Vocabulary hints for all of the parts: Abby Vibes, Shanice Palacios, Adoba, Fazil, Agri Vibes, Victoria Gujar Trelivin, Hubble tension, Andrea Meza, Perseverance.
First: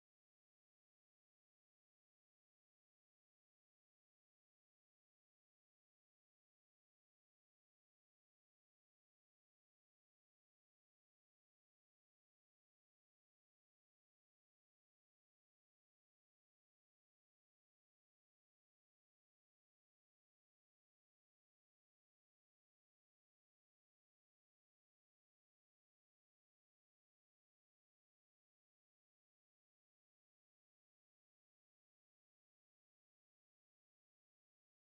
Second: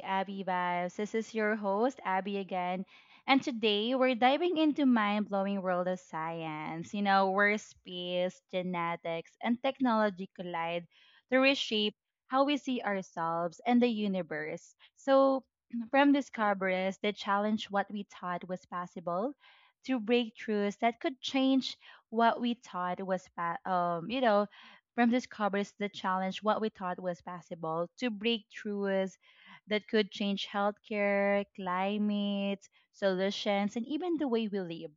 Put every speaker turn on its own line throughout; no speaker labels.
Abby Vibes. This is your host, Abby again. And today we're diving into mind-blowing world of science, you know, where space, genetics, and technology collide to reshape how we see ourselves and the universe. So from discoveries that challenge what we thought was possible to breakthroughs that could change what we thought was pa- you know, from discoveries that challenge what we thought was possible to breakthroughs that could change healthcare, climate, solutions, and even the way we live.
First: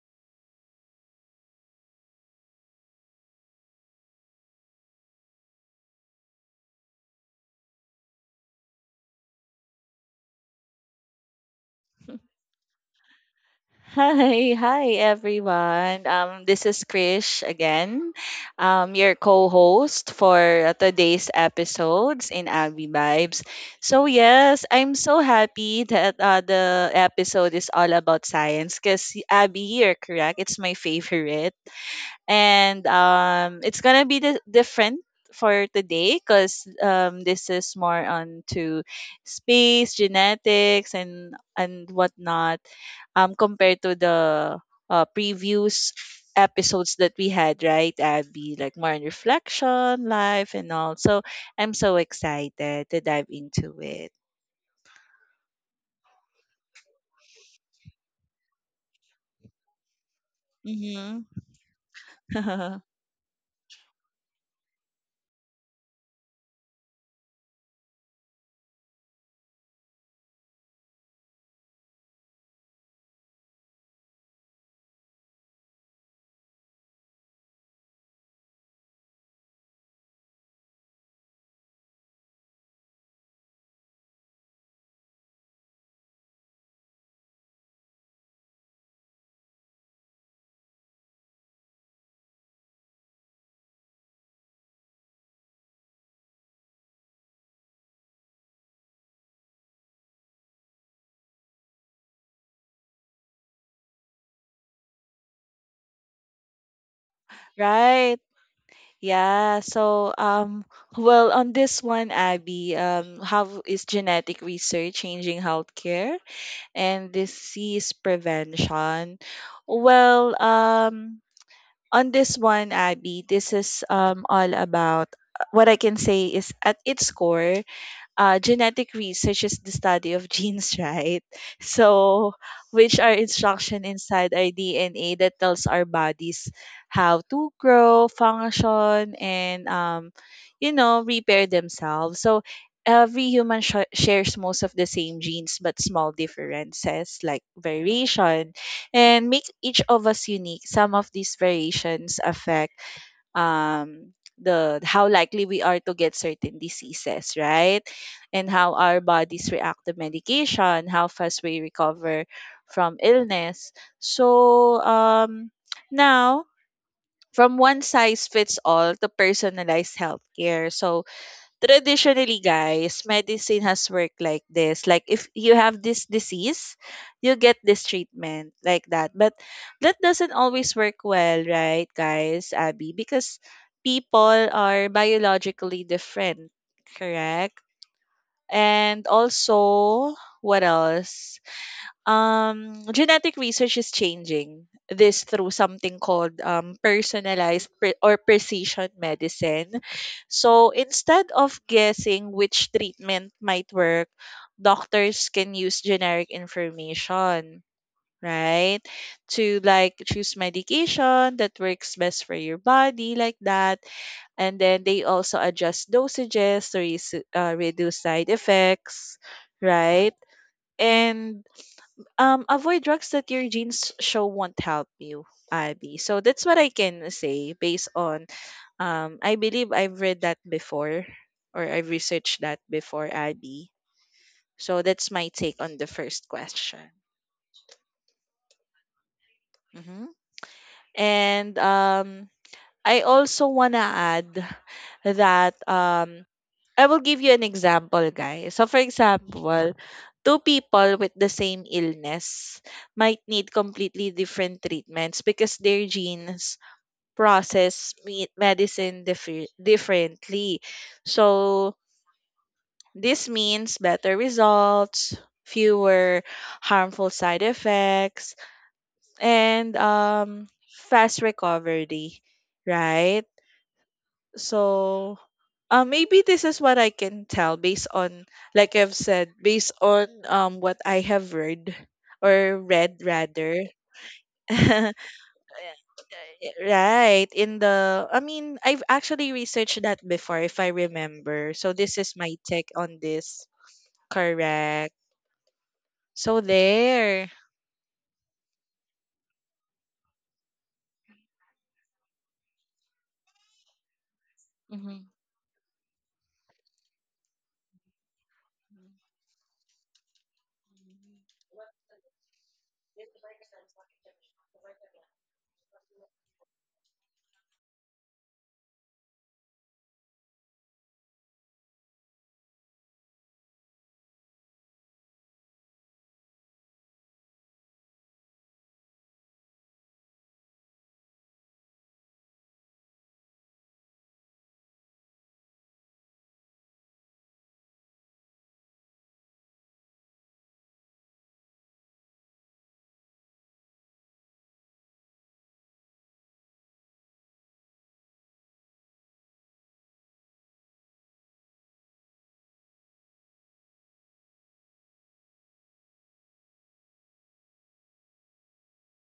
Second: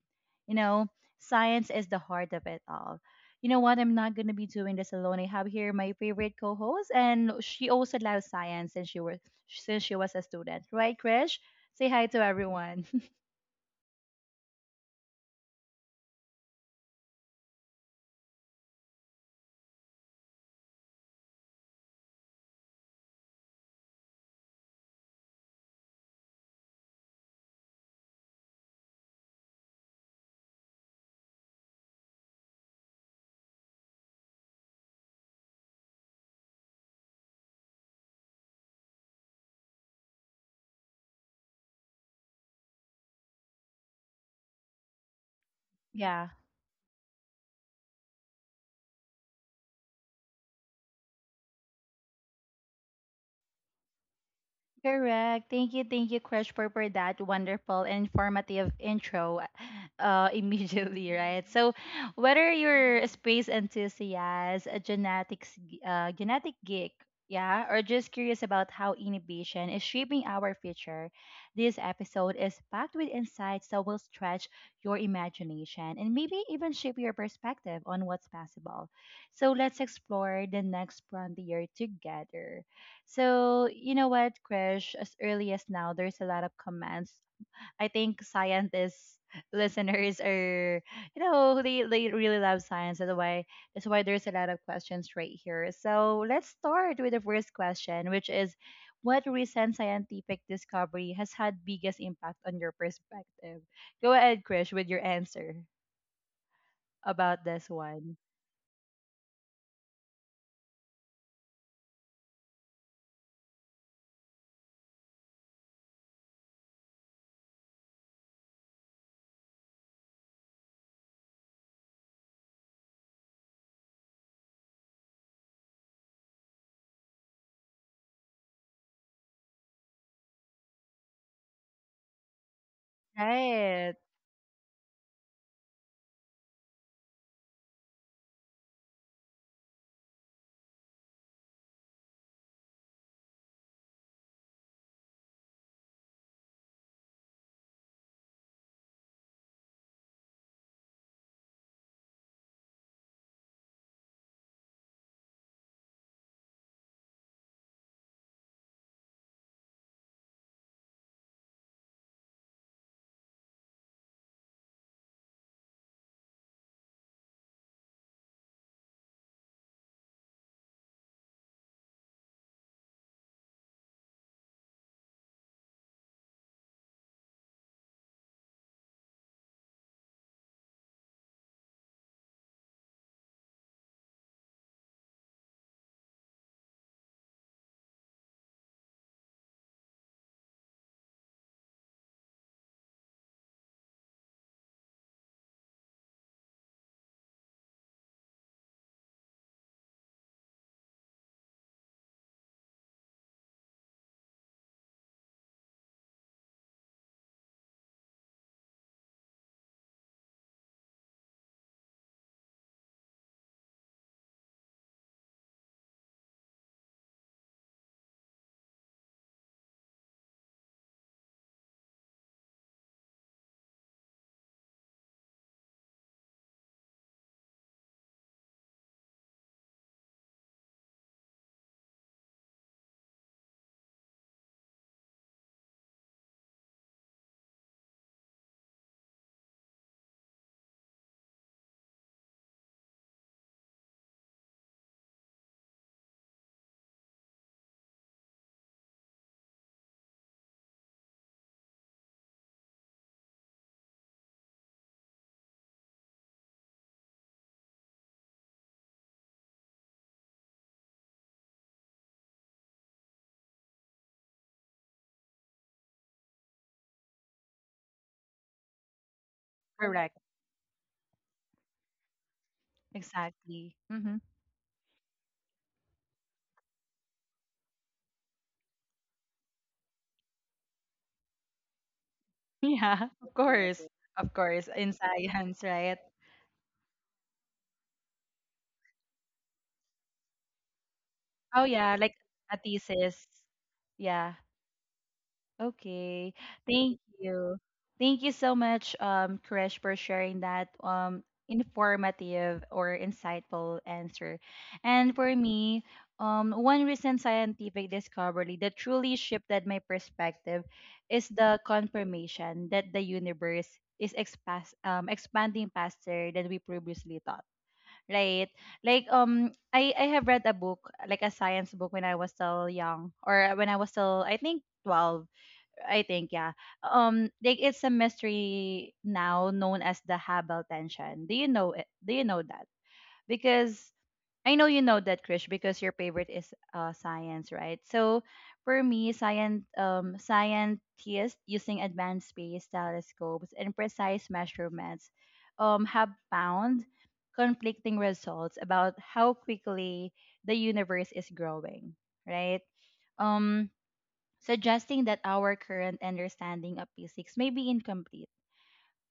You know, Science is the heart of it all. You know what? I'm not going to be doing this alone. I have here my favorite co host, and she also loves science since she was a student. Right, Krish? Say hi to everyone.
Hi, everyone. This is Krish again, your co-host for today's episodes in Agri Vibes. So yes, I'm so happy that the episode is all about science because Abby, you're correct. It's my favorite. And it's gonna be different for today because this is more on to space genetics and whatnot compared to the previous
Yeah.
episodes that we had, right, Abby? Like more on reflection life and all. So I'm so excited to dive into it.
Correct. Thank you, Crush, for that wonderful, informative intro, immediately,
Mm-hmm.
right? So, whether you're a space enthusiast, a genetic geek, yeah, or just curious about how innovation is shaping our future, this episode is packed with insights that will stretch your imagination and maybe even shape your perspective on what's possible. So, let's explore the next frontier together. So, you know what, Krish, as early as now, there's a lot of comments. I think scientists listeners are they really love science, that's why there's a lot of questions right here. So let's start with the first question, which is what recent scientific discovery has had biggest impact on your perspective. Go ahead, Krish, with your answer about this one.
Right. Yeah. Well, on this one, Abby, how is genetic research changing healthcare and disease prevention? Well, on this one, Abby, this is all about what I can say is at its core, genetic research is the study of genes, right? So, which are instruction
Right.
inside our DNA that tells our bodies how to grow, function, and you know, repair themselves. So, every human shares most of the same genes, but small differences like variation, and make each of us unique. Some of these variations affect um the how likely we are to get certain diseases, right, and how our bodies react to medication, how fast we recover from illness. So now, from one size fits all to personalized healthcare. So traditionally, guys, medicine has worked like this: like if you have this disease, you get this treatment, like that. But that doesn't always work well, right, guys, Abby? Because people are biologically different. Correct. And also, what else? Genetic research is changing this through something called personalized pre- or precision medicine. So instead of guessing which treatment might work, doctors can use generic information, right, to like choose medication that works best for your body, like that. And then they also adjust dosages to reduce side effects, right, and avoid drugs that your genes show won't help you, Abby. So that's what I can say based on, I believe I've read that before or I've researched that before, Abby. So that's my take on the first question. Hmm. And I also wanna add that I will give you an example, guys. So for example, two people with the same illness might need completely different treatments because their genes process medicine differently. So this means better results, fewer harmful side effects, and
Correct.
fast recovery, right?
Exactly. Mm-hmm.
So, maybe this is what I can tell based on, like I've said, based on what I have read or
Yeah,
read
of
rather.
course. Of course. In science, right?
Yeah. Right. I mean, I've actually researched that before, if I remember.
Oh,
So
yeah,
this
like
is my
a
take on
thesis.
this.
Yeah.
Correct.
Okay.
So
Thank
there.
you. Thank you so much, Krish, for sharing that informative or insightful answer. And
Mm-hmm.
for me, one recent scientific discovery that truly shifted my perspective is the confirmation that the universe is expanding faster than we previously thought. Right. Like I have read a book, like a science book when I was still young or when I was still I think 12, I think yeah. Like it's a mystery now known as the Hubble tension. Do you know it? Do you know that? Because I know you know that, Krish, because your favorite is science, right? So for me, science scientists using advanced space telescopes and precise measurements have found conflicting results about how quickly the universe is growing, right? Um, Suggesting that our current understanding of physics may be incomplete.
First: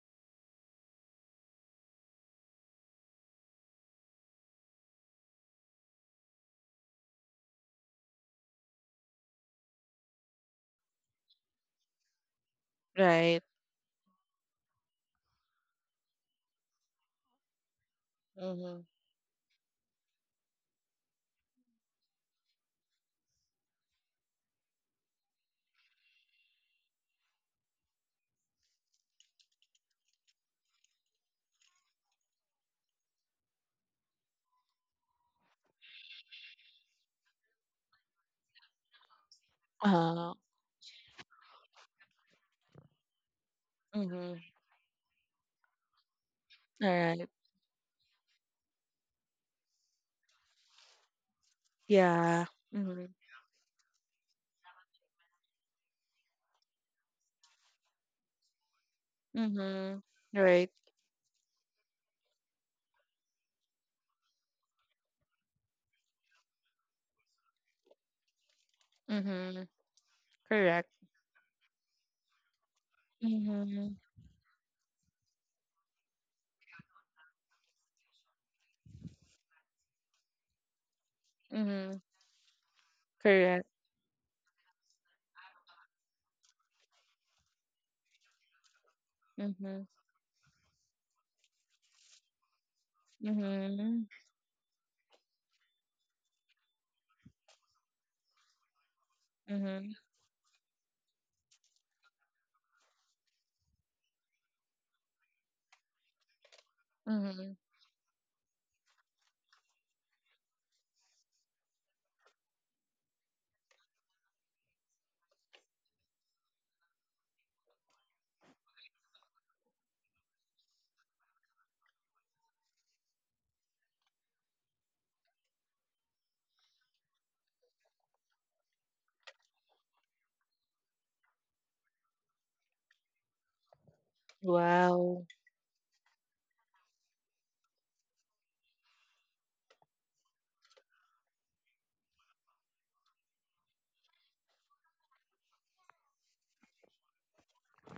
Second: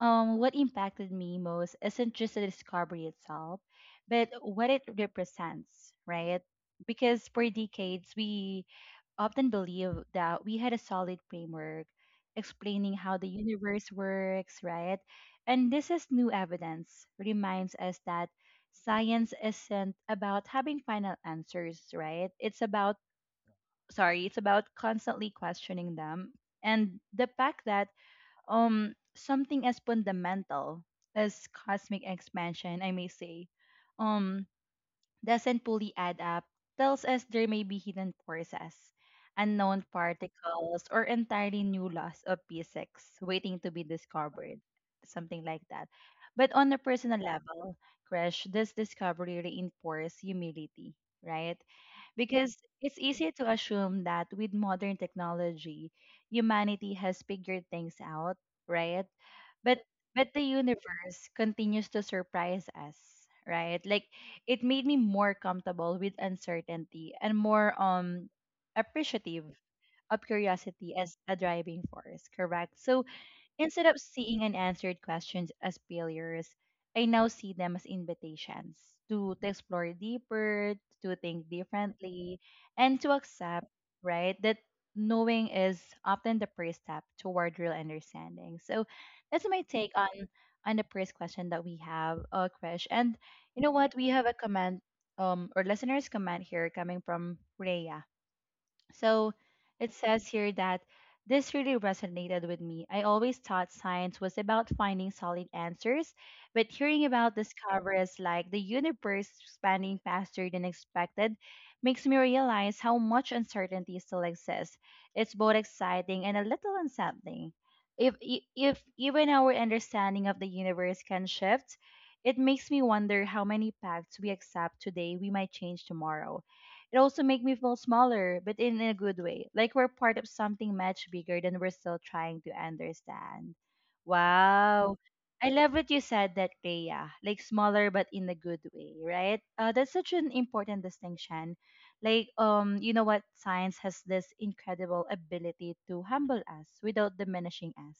Um, what impacted me most isn't just the discovery itself, but what it represents, right? Because for decades, we often believe that we had a solid framework explaining how the
Right.
universe works, right? And this is new evidence reminds us that
Mm-hmm.
science isn't about having final answers, right? Sorry, it's about constantly questioning them. And the fact that something as fundamental as cosmic expansion, I may say, um doesn't fully add up, tells us there may be hidden forces, unknown
Uh,
particles, or entirely new laws of physics waiting to be
mm-hmm.
discovered, something like that. But on a
All
personal
right.
level, Crash, this discovery reinforces humility, right?
Yeah.
Because it's
Mm-hmm.
easy to assume that with modern technology, humanity has figured things out, right? but
Mm-hmm.
but the
Right.
universe continues to surprise us, right? Like it made me more comfortable with uncertainty and more appreciative
Mm-hmm.
of
Correct.
curiosity as a driving force. Correct. So instead of
Mm-hmm.
seeing unanswered questions as failures, I now see them as invitations to explore deeper, to think
Mm-hmm.
differently, and to accept,
Correct.
right, that knowing is often the first step toward real understanding. So that's my
Mm-hmm.
take on the first question that we have, Krish. And you know what?
Mm-hmm.
We have a comment or listeners comment here coming from Rhea. So it
Mm-hmm.
says here that this really resonated with me. I always thought science was about finding solid answers, but hearing about
Mm-hmm.
discoveries like the universe expanding faster than expected makes me realize how much uncertainty still exists. It's both exciting and a little unsettling. If even our understanding of the universe can shift, it makes me wonder how many facts we accept today we might change tomorrow. It also makes me feel smaller, but in a good way. Like we're part of something much bigger than we're still trying to understand. Wow.
Wow.
I love what you said that, Rhea. Like smaller but in a good way, right? That's such an important distinction. Like, you know what? Science has this incredible ability to humble us without diminishing us.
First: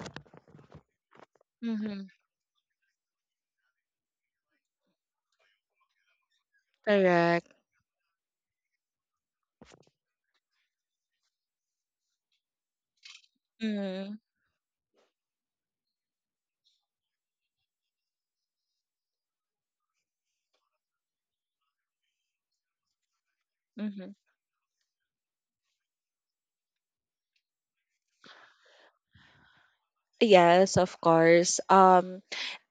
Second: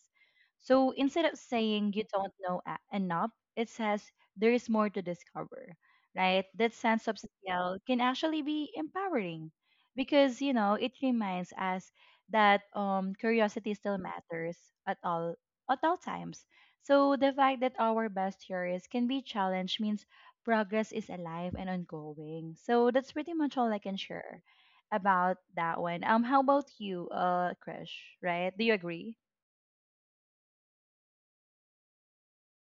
So instead of saying you
Mm-hmm.
don't know a- enough, it says there is more to discover, right? That sense of
Correct.
scale can actually be empowering because, you know, it reminds us that curiosity still
Mm-hmm.
matters at all at all times. So the fact that our best theories can be challenged means progress is alive and ongoing. So that's pretty much all I can share about that one. How about you, Krish? Right? Do you agree?
Yes, of course.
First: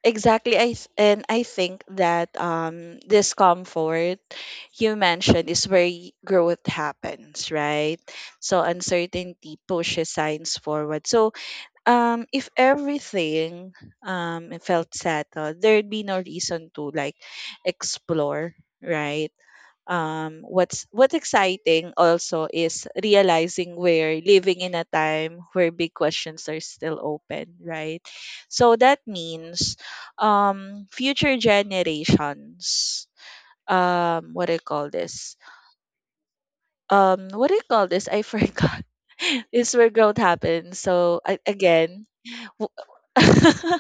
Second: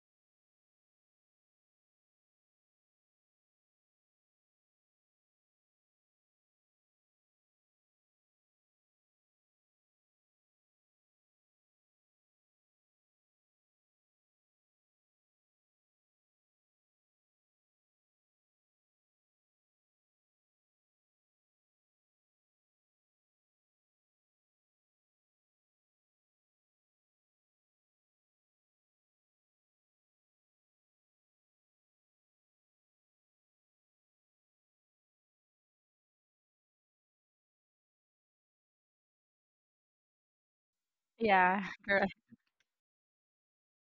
Exactly. And I think that discomfort you mentioned is where growth happens, right? So uncertainty pushes science forward. So if everything felt settled, there'd be no reason to like explore, right? What's exciting also is realizing we're living in a time where big questions are still open, right? So that means future generations. What do you call this? What do you call this? I forgot. It's where growth happens. So I,
Yeah,
again,
correct.
W-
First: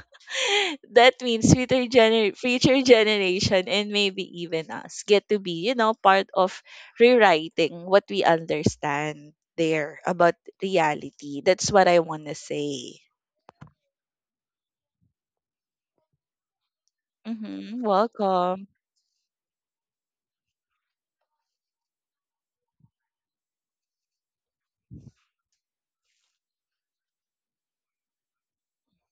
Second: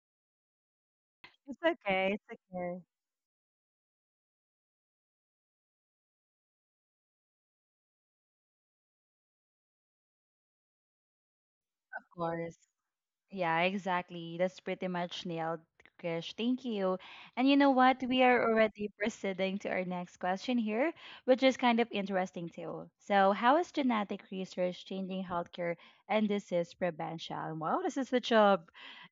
that means
It's okay. It's okay.
future generation and maybe even us get to be, you know, part of rewriting what we understand there about reality. That's what I
Of
want to
course.
say.
Yeah, exactly. That's pretty much nailed, Krish. Thank you. And you know
Hmm.
what? We are
Welcome.
already proceeding to our next question here, which is kind of interesting too. So, how is genetic research changing healthcare and disease prevention? Wow, this is such a,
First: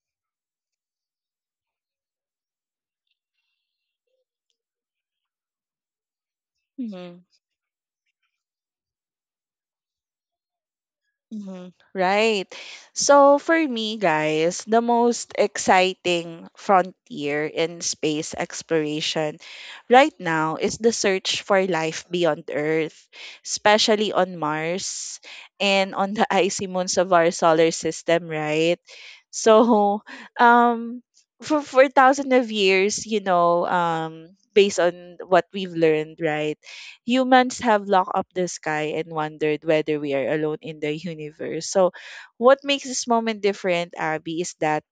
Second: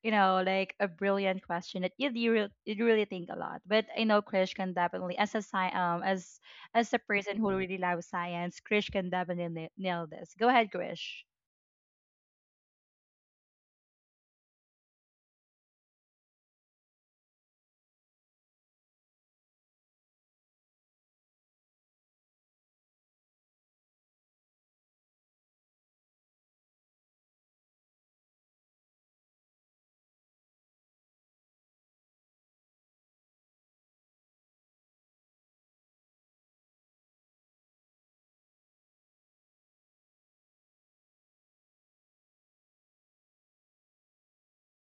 you know, like a brilliant question that you really think a lot. But I know Krish can definitely, as a
Mm-hmm.
person who really loves science, Krish can definitely nail this. Go ahead, Krish.
Mhm. Right. So for me, guys, the most exciting frontier in space exploration right now is the search for life beyond Earth, especially on Mars and on the icy moons of our solar system, right? So, um, for thousands of years, you know, based on what we've learned, right, humans have locked up the sky and wondered whether we are alone in the universe. So, what makes this moment different, Abby, is that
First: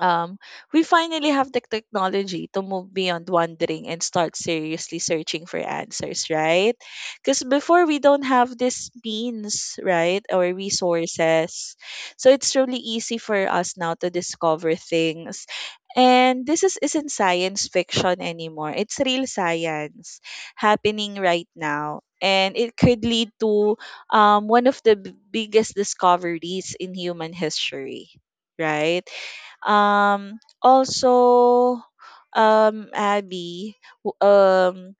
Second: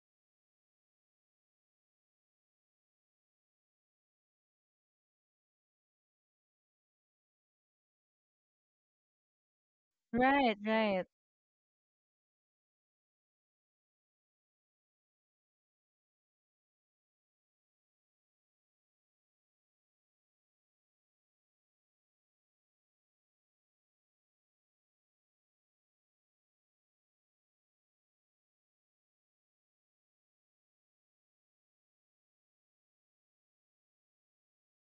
um, we finally have the technology to move beyond wondering and start seriously searching for answers, right? Because before we don't have this means, right, or
Right,
resources. So it's really easy for us now to discover things. And this is, isn't science fiction anymore. It's real science happening right now. And it could lead to one of the biggest discoveries in human history, right? Also, Abby, w- um,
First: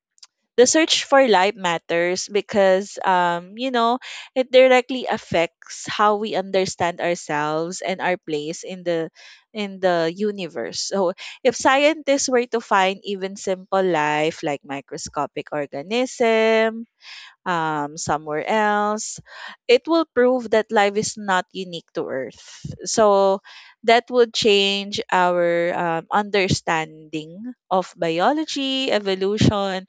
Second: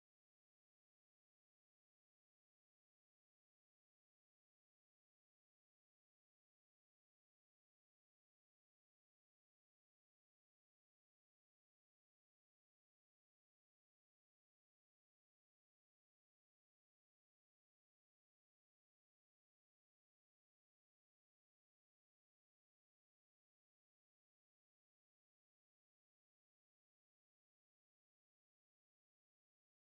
the search for life matters because, you know, it directly affects how we understand ourselves and our place in the universe. So, if scientists were to find even simple life like microscopic organism somewhere else. It will prove that life is not unique to Earth. So that would change our understanding of biology, evolution,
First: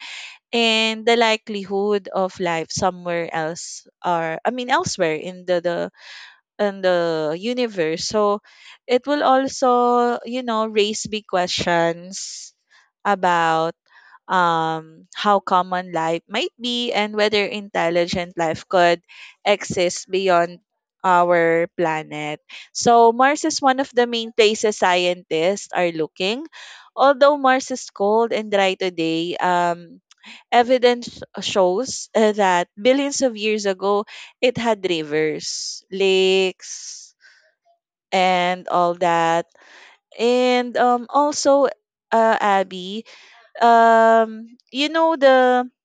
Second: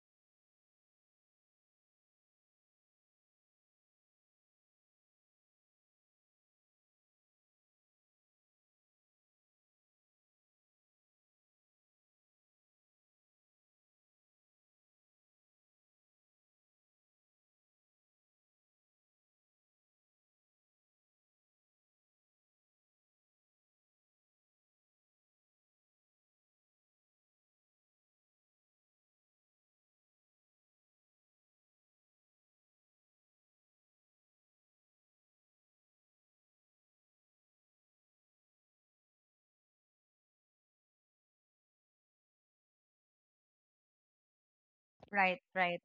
and the likelihood of life somewhere else, or I mean elsewhere in the in the universe. So it will also, you know, raise big questions about how common life might be and whether intelligent life could exist beyond our planet. So Mars is one of the main places scientists are looking. Although Mars is cold and dry today, evidence shows that billions of years ago, it had rivers, lakes, and all that. And also, Abby, you know the
right.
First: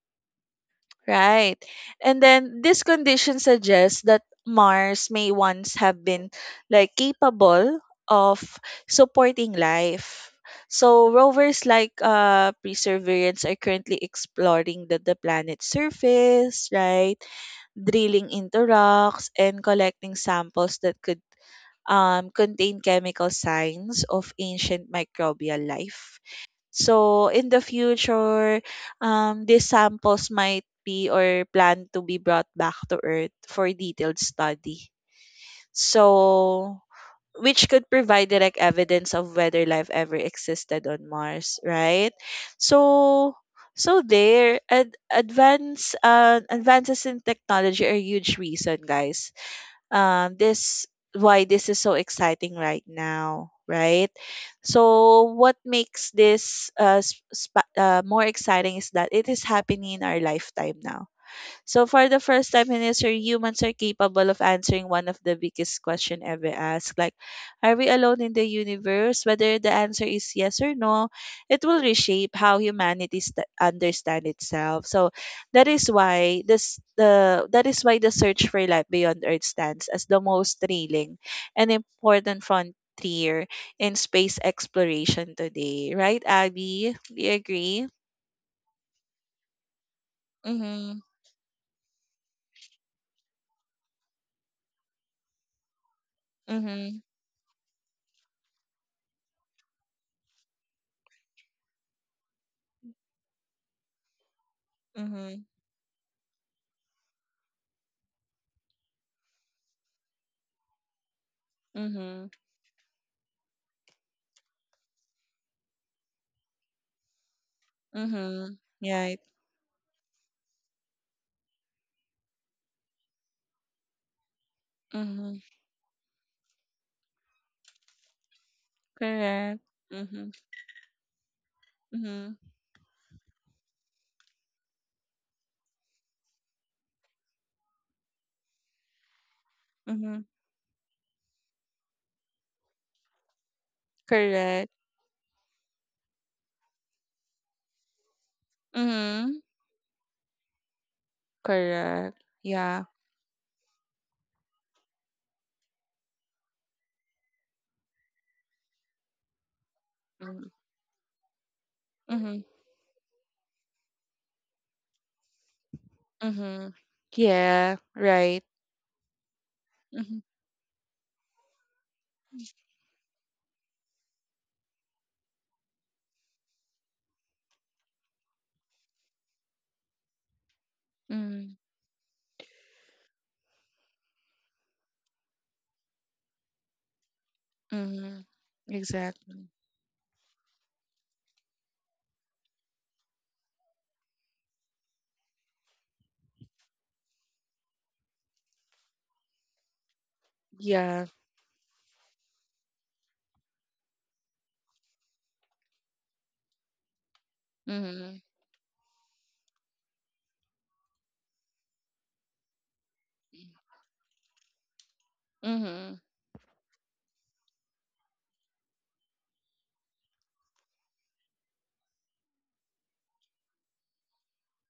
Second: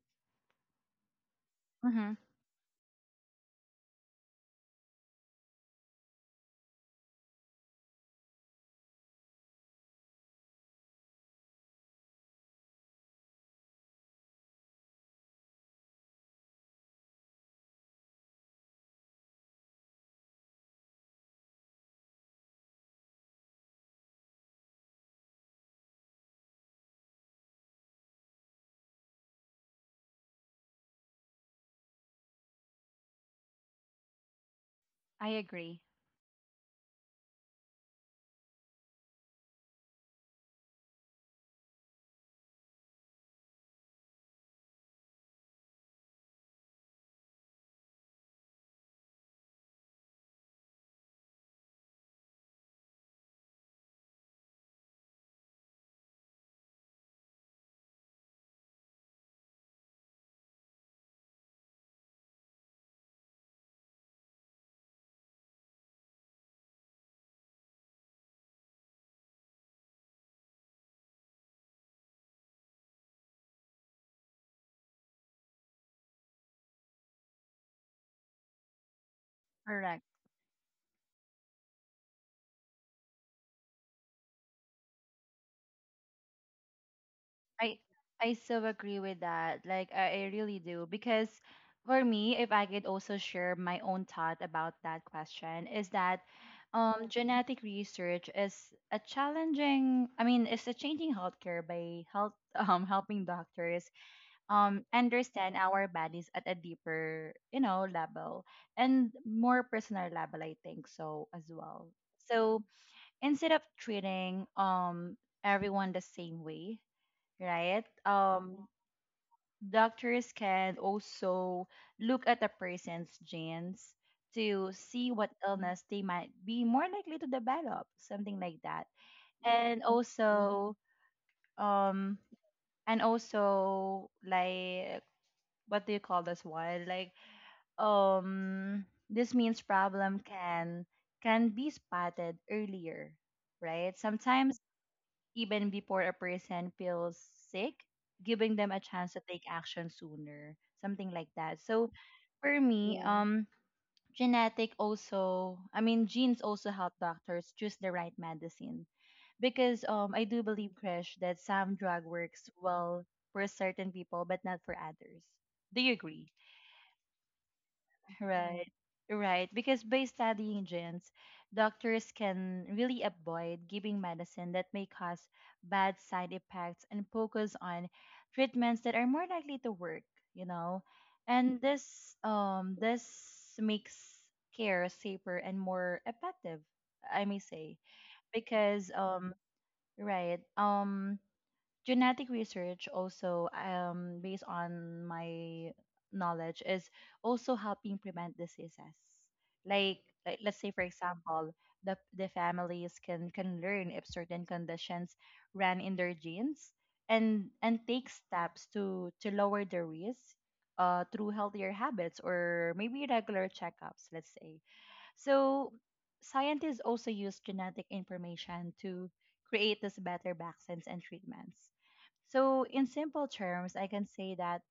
right. And then this condition suggests that Mars may once have been like capable of supporting life. So rovers like Perseverance are currently exploring the planet's surface, right? Drilling into rocks and collecting samples that could contain chemical signs of ancient microbial life. So in the future, these samples might be or plan to be brought back to Earth for detailed study.
I agree.
So which could provide direct evidence of whether life ever existed on Mars, right? So so there, advances in technology are a huge reason, guys, this why this is so exciting right now, right? So what makes this more exciting is that it is happening in our lifetime now. So for the first time in history, humans are capable of answering one of the biggest question ever asked. Like, are we alone in the universe? Whether the answer is yes or no, it will reshape how humanity understand itself. So that is why the search for life beyond Earth stands
Correct.
as the most thrilling and important frontier in space exploration today. Right, Abby? Do you
I
agree?
I so agree with that. Like I really do
Mm-hmm.
because for me, if I could also share my own thought about that question, is that
Mm-hmm.
genetic research is a challenging. I mean, it's a changing healthcare by help helping doctors
Mm-hmm.
understand our bodies at a deeper, you know, level and more personal level. I think so as well.
Mm-hmm.
So instead of treating everyone the same way, right
Mhm.
um
Right.
doctors can also look at a person's genes to see what
Mhm.
illness they might be more likely to develop, something like that.
Correct.
and
Mhm.
also um
Mhm.
and also like, what do you call this one? Like, um this means problem
Mhm.
can be spotted earlier, right? Sometimes
Correct.
even before a person feels sick, giving them a chance to
Mhm.
take action sooner, something like that. So
Correct.
for
Yeah.
me, Yeah. Genetic also, I mean, genes also help doctors choose the right medicine because I do
Mhm.
believe, Krish, that some drug
Mhm.
works well for certain people but not for others. Do you agree?
Mhm. Yeah. Right.
Right, right. Because by
Mhm.
studying genes, doctors can really avoid giving medicine that may cause bad side effects and focus on treatments that are more likely to work, you know.
Mhm.
And this makes care safer and more effective, I may say.
Mhm.
Because
Exactly.
right, genetic research also based on my knowledge is also helping prevent diseases like, like let's say for
Yeah.
example the families can learn if certain conditions ran in their genes and take
Mhm.
steps to lower the risk, through healthier habits or maybe regular checkups let's say. So
Mhm.
scientists also use genetic information to create these better vaccines and treatments. So in simple terms, I can say that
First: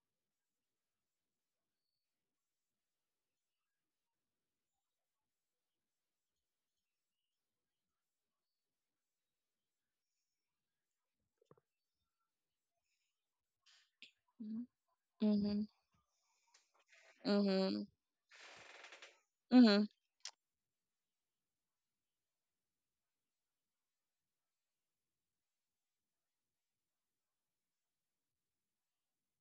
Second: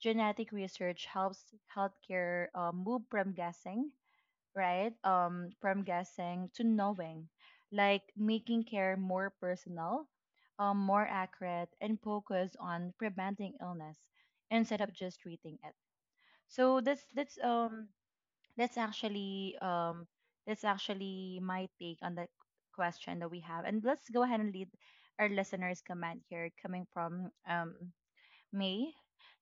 genetic research helps healthcare move from guessing, right, from guessing to knowing, like making care more personal, more accurate, and focus on preventing illness
Mhm.
instead of just treating
Mhm.
it. So
Mhm.
that's actually
Mhm.
um that's actually my take on the question that we have. And let's go ahead and lead our listeners' comment here coming from May.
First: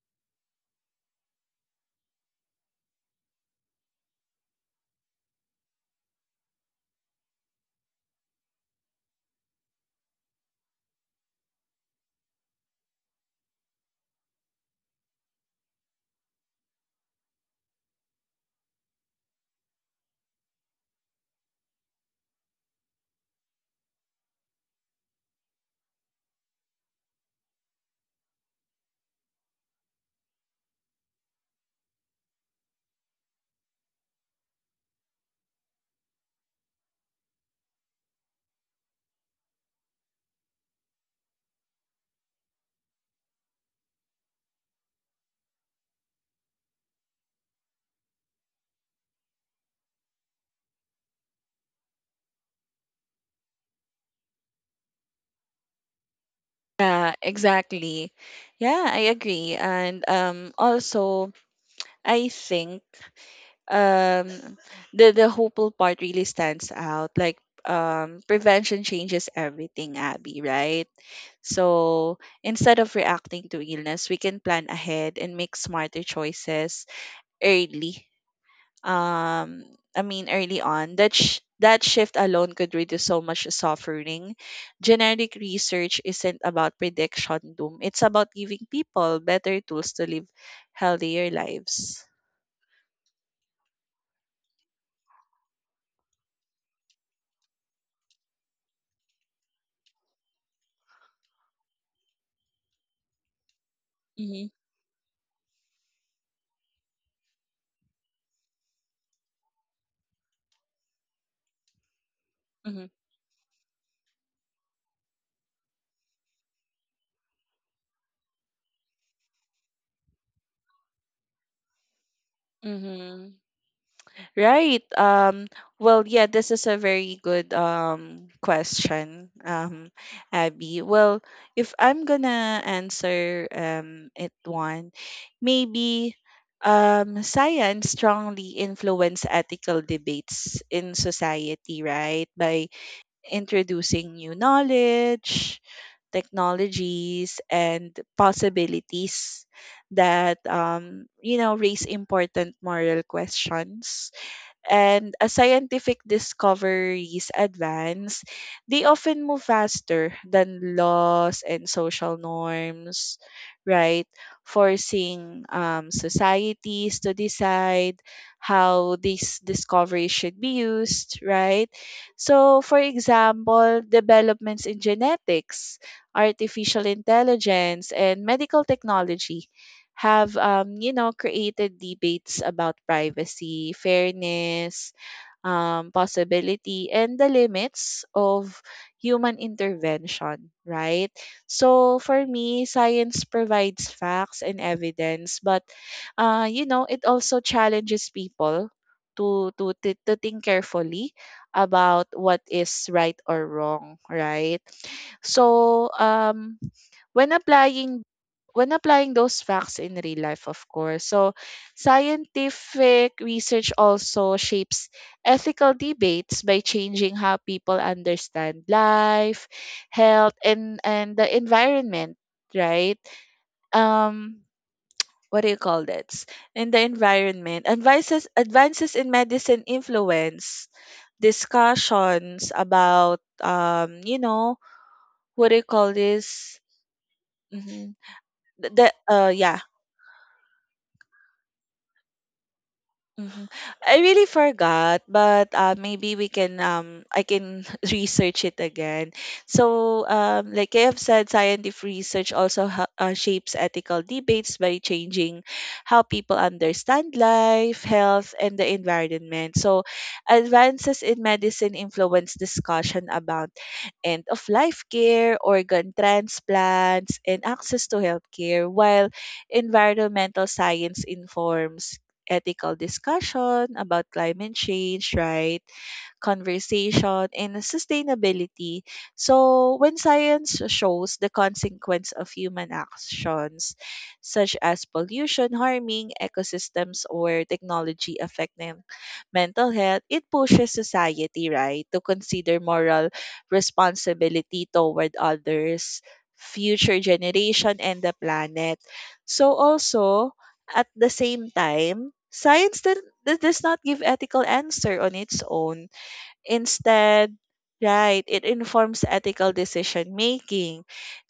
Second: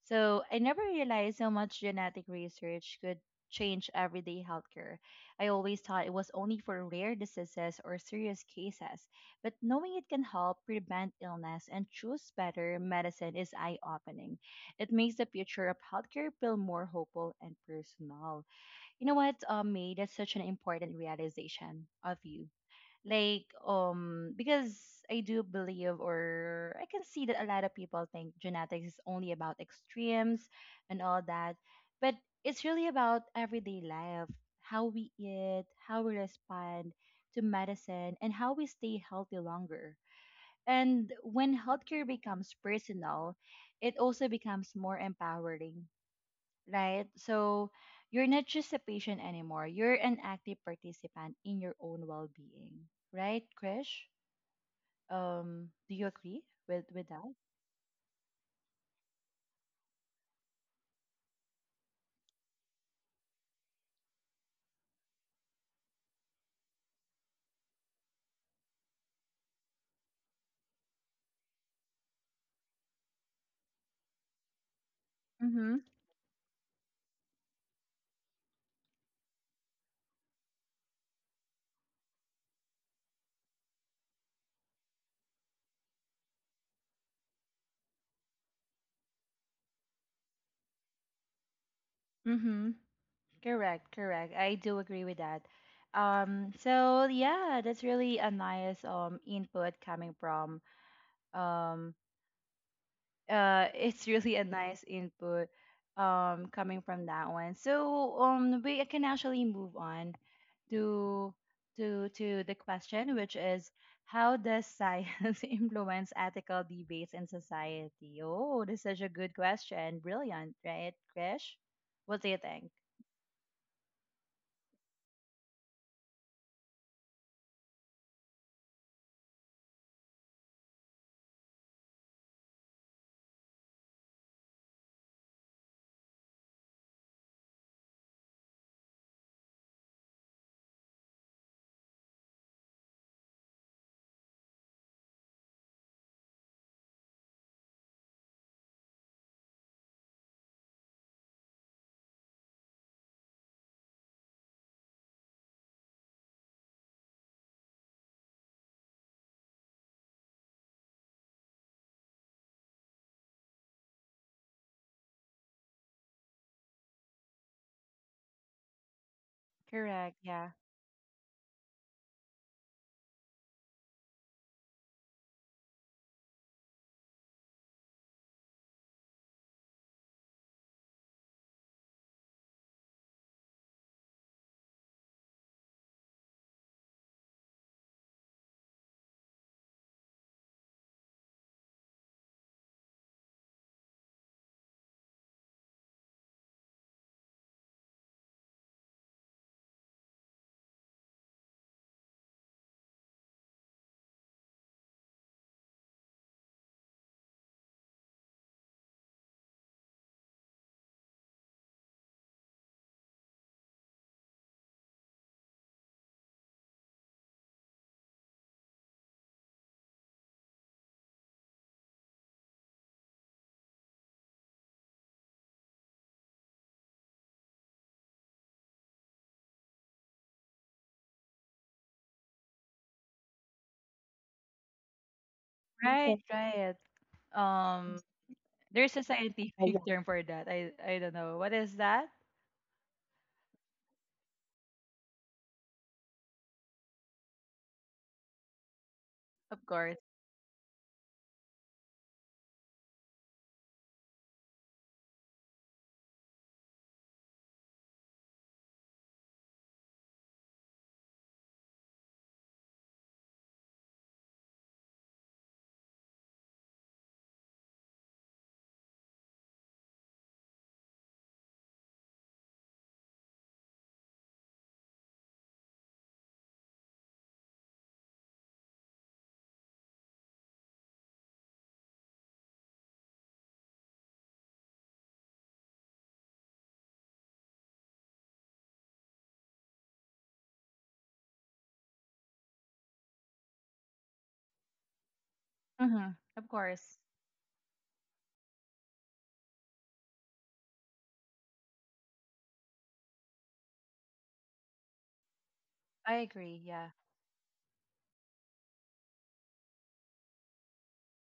So I never realized how much genetic research could change everyday healthcare. I always thought it was only for rare diseases or serious cases, but knowing it can help prevent illness and choose better medicine is eye-opening. It makes the future of healthcare feel more hopeful and personal. You know what, May, that's such an important realization of you. Like, because I do believe, or I can see that a lot of people think genetics is only about extremes and all that, but it's really about everyday life, how we eat, how we respond to medicine, and how we stay healthy longer. And when healthcare becomes personal, it also becomes more empowering, right? So you're not just a patient anymore. You're an active participant in your own well-being, right, Krish? Do you agree with
Yeah,
that?
exactly. Yeah, I agree. And also I think um the hopeful part really stands out. Like prevention changes everything, Abby, right? So instead of reacting to illness, we can plan ahead and make
Mm-hmm.
smarter choices early, um I mean early on. That shift alone could reduce so much suffering. Genetic research isn't about prediction doom. It's about giving people better tools to live healthier lives.
Mm-hmm. Correct. Correct. I do agree with that. So yeah, that's really a nice input coming from um it's really a
Mm-hmm,
nice input coming from that one. So we can actually move on to to the
mm-hmm,
question, which is how does science influence ethical debates in society? Oh, this is such a good question. Brilliant, right, Krish? What do you think?
mm-hmm. Right. Well, yeah, this is a very good question, Abby. Well, if I'm gonna answer it one, maybe science strongly influence ethical debates in society, right? By introducing new knowledge, technologies, and possibilities that, you know, raise important moral questions. And as scientific discoveries advance, they often move faster than laws and social norms, right? Forcing societies to decide how these discoveries
Correct,
should
yeah.
be used, right? So, for example, developments in genetics, artificial intelligence, and medical technology have, you know, created debates about privacy, fairness, possibility, and the limits of human intervention. Right. So for me, science provides facts and evidence, but you know, it also challenges people to think carefully about what is right or wrong. Right. So when applying when applying those facts in real life, of course. So scientific research also shapes ethical debates by changing how people understand life, health, and the environment, right? Um, what do you call that in the environment? Advances in medicine influence discussions about, you know, what do you call
Right,
this?
okay. Right.
Hmm.
um
The
there's a scientific,
Yeah.
yeah, term for that. I don't know what is that.
Mhm. I really forgot, but maybe we can I can research it again.
Of course.
So like I have said, scientific research also shapes ethical debates by changing how people understand life, health, and the environment. So advances in medicine influence discussion about end of life care, organ transplants, and access to healthcare, while environmental science informs ethical discussion about climate change, right, conversation, and sustainability. So, when science shows the consequence of human actions, such as pollution harming ecosystems or technology affecting mental health, it pushes society, right, to consider moral responsibility toward others,
Hmm. Of
future
course.
generation, and the planet. So, also, at the same time, science that does not give ethical answer on its own.
I agree. Yeah.
Instead, right, it informs ethical decision making.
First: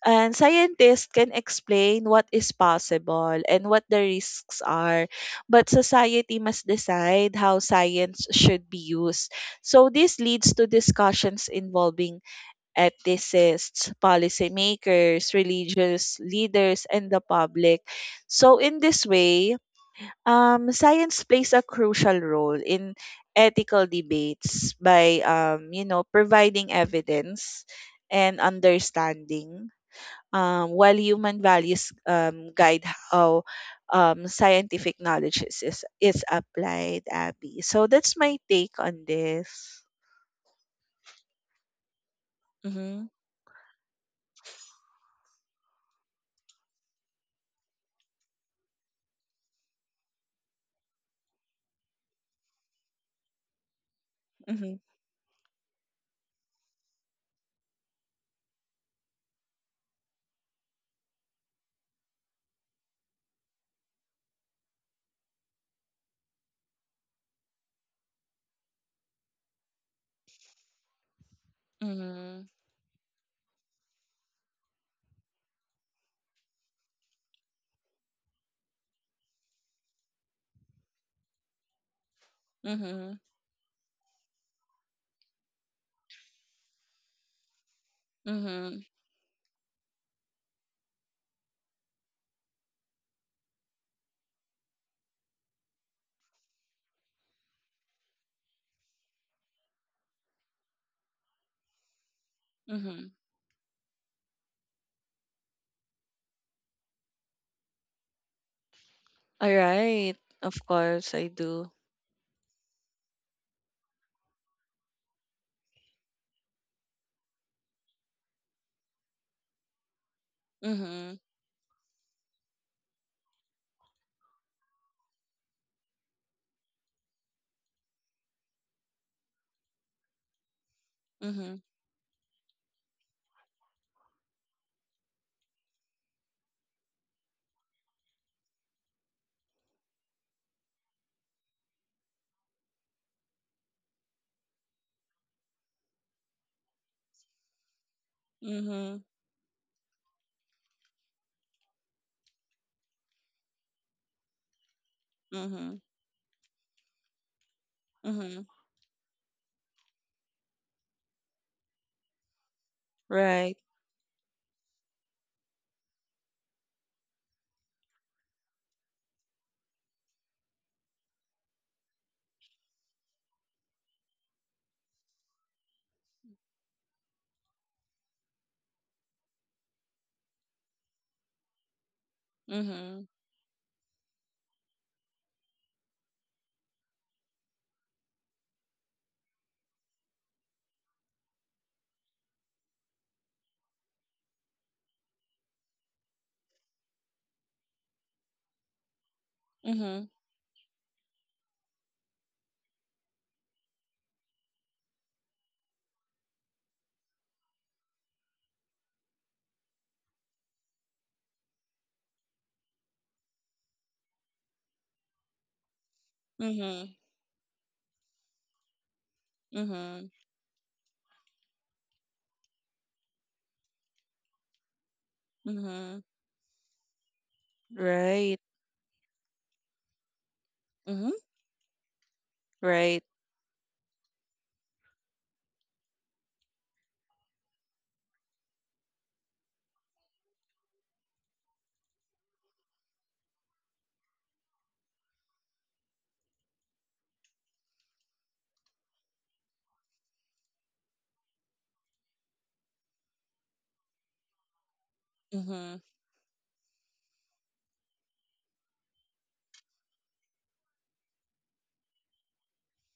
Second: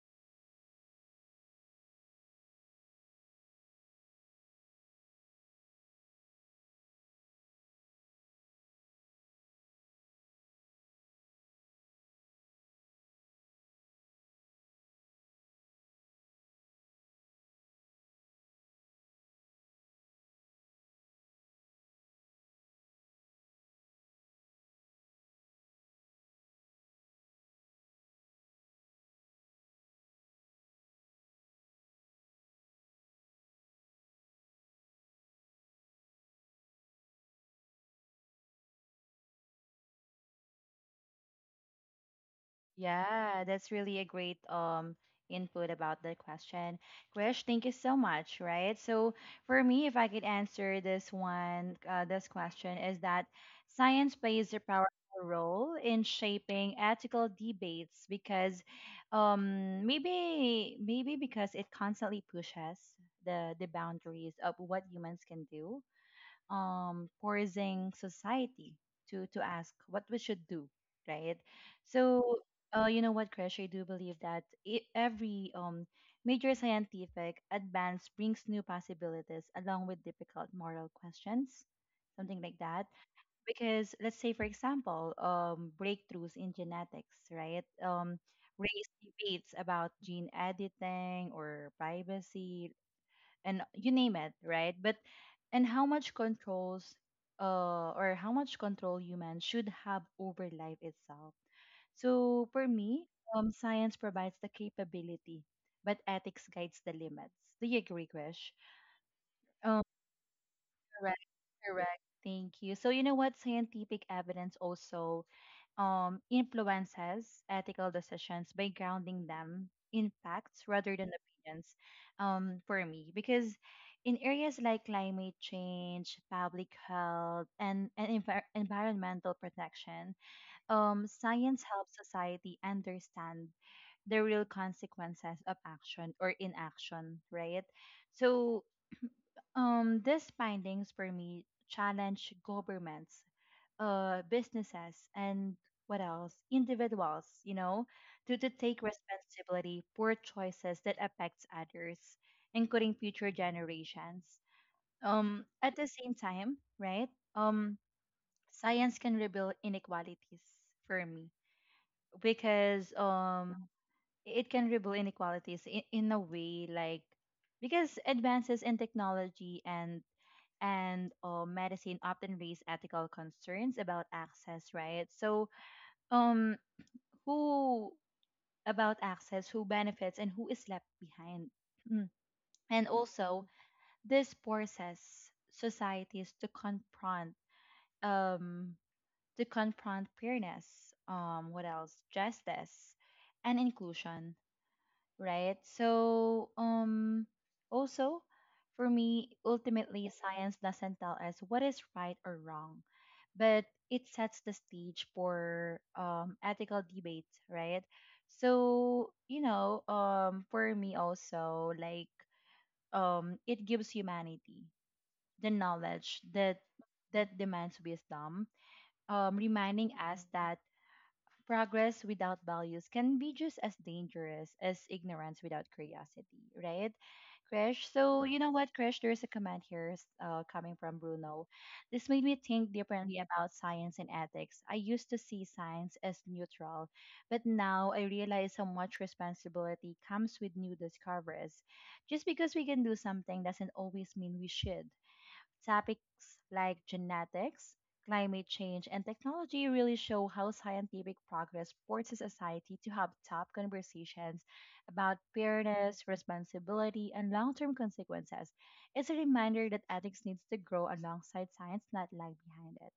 And scientists can explain what is possible and what the risks are, but society must decide how science should be used. So this leads to discussions involving ethicists, policymakers, religious leaders, and the public. So in this way, science plays a crucial role in ethical debates by, providing evidence and understanding. While human values guide how scientific knowledge is applied, Abby. So that's my take on this. Mm-hmm,
Yeah, that's really a great input about the question. Krish, thank you so much, right? So for me, if I could answer this one, this question is that science plays a
mm-hmm,
powerful role in shaping ethical debates because maybe because it constantly pushes the boundaries of what humans can do, pausing society to ask what we should do, right? So,
mm-hmm,
you know what, Krish, I do believe that it, every major scientific advance brings new possibilities along with difficult moral questions, something like that.
mm-hmm,
Because let's say, for example, breakthroughs in genetics, right?
mm-hmm,
Raise debates about gene editing or privacy, and you name it, right? But and how much controls, uh, or how much control humans should have over life itself. So for me,
mm-hmm.
science provides the capability, but ethics guides the limits. Do you agree, Krish?
All
Um
right. Of course, I
Correct,
do.
correct. Thank you. So you know what? Scientific evidence also, influences ethical decisions by grounding them in facts rather than
Mm-hmm,
opinions, for me, because in areas like climate change, public health, and, envir- environmental protection,
mm-hmm,
science helps society understand the real consequences of action or inaction, right? So, these findings for me challenge governments, businesses, and what else, individuals, to take
mm-hmm,
responsibility for choices that affects others, including future generations, um,
mm-hmm.
at the same time, right. Um, science can reveal inequalities, for me, because, um,
Right.
it can reveal inequalities in a way like because advances in technology and, medicine often raise ethical concerns about access, right? So, um, who, about access, who benefits and who is left behind. Mm. And
Mhm.
also this forces societies to confront, um, to confront fairness, um, what else, justice, and inclusion, right? So, also, for me,
Mhm.
ultimately, science doesn't tell us what is right or wrong, but it sets the stage for, ethical debates, right? So, for me also, like, it gives humanity the knowledge that
Mhm.
that demands wisdom, reminding
Mhm.
us that progress without values can be just as dangerous as ignorance without
Mhm.
curiosity, right? Krish, so
Right.
you know what, Krish, there's a comment here s- coming from
Mhm.
Bruno. This made me think
Right.
differently about science and ethics. I used to see science as neutral, but now I realize how much responsibility comes with new discoveries. Just because we can do something doesn't always mean we should. Topics like genetics, climate change, and technology really show how scientific progress forces society to have tough conversations about
Mhm.
fairness, responsibility, and long term consequences. It's a reminder that ethics needs to grow alongside science, not lag behind it.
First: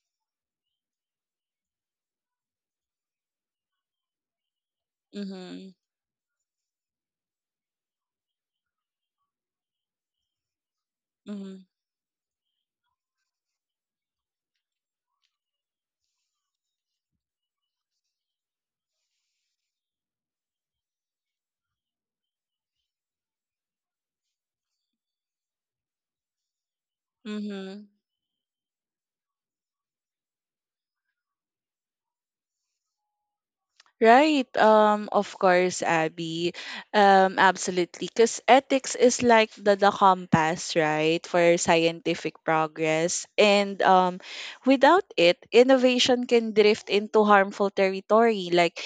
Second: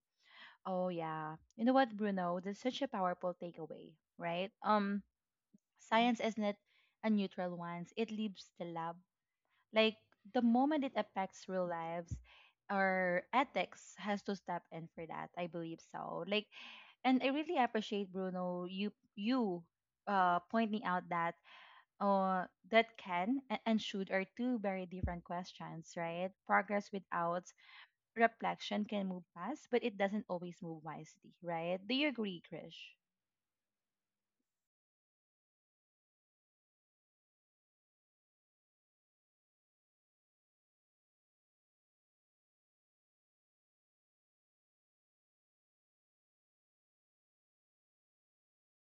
Oh yeah. You know what, Bruno? That's such a powerful takeaway, right?
Mhm.
Science isn't a neutral one. It leaves the lab, like the moment it affects
Mhm.
real lives, our ethics has to step in for that. I believe so. Like, and I really appreciate Bruno. You uh, pointing out that uh, that can a- and should are two very different questions, right? Progress without
Mhm.
reflection can move fast, but it doesn't always move wisely, right? Do you agree, Krish?
Right, of course, Abby. Absolutely. Because ethics is like the compass, right, for scientific progress. And without it, innovation can drift into harmful territory, like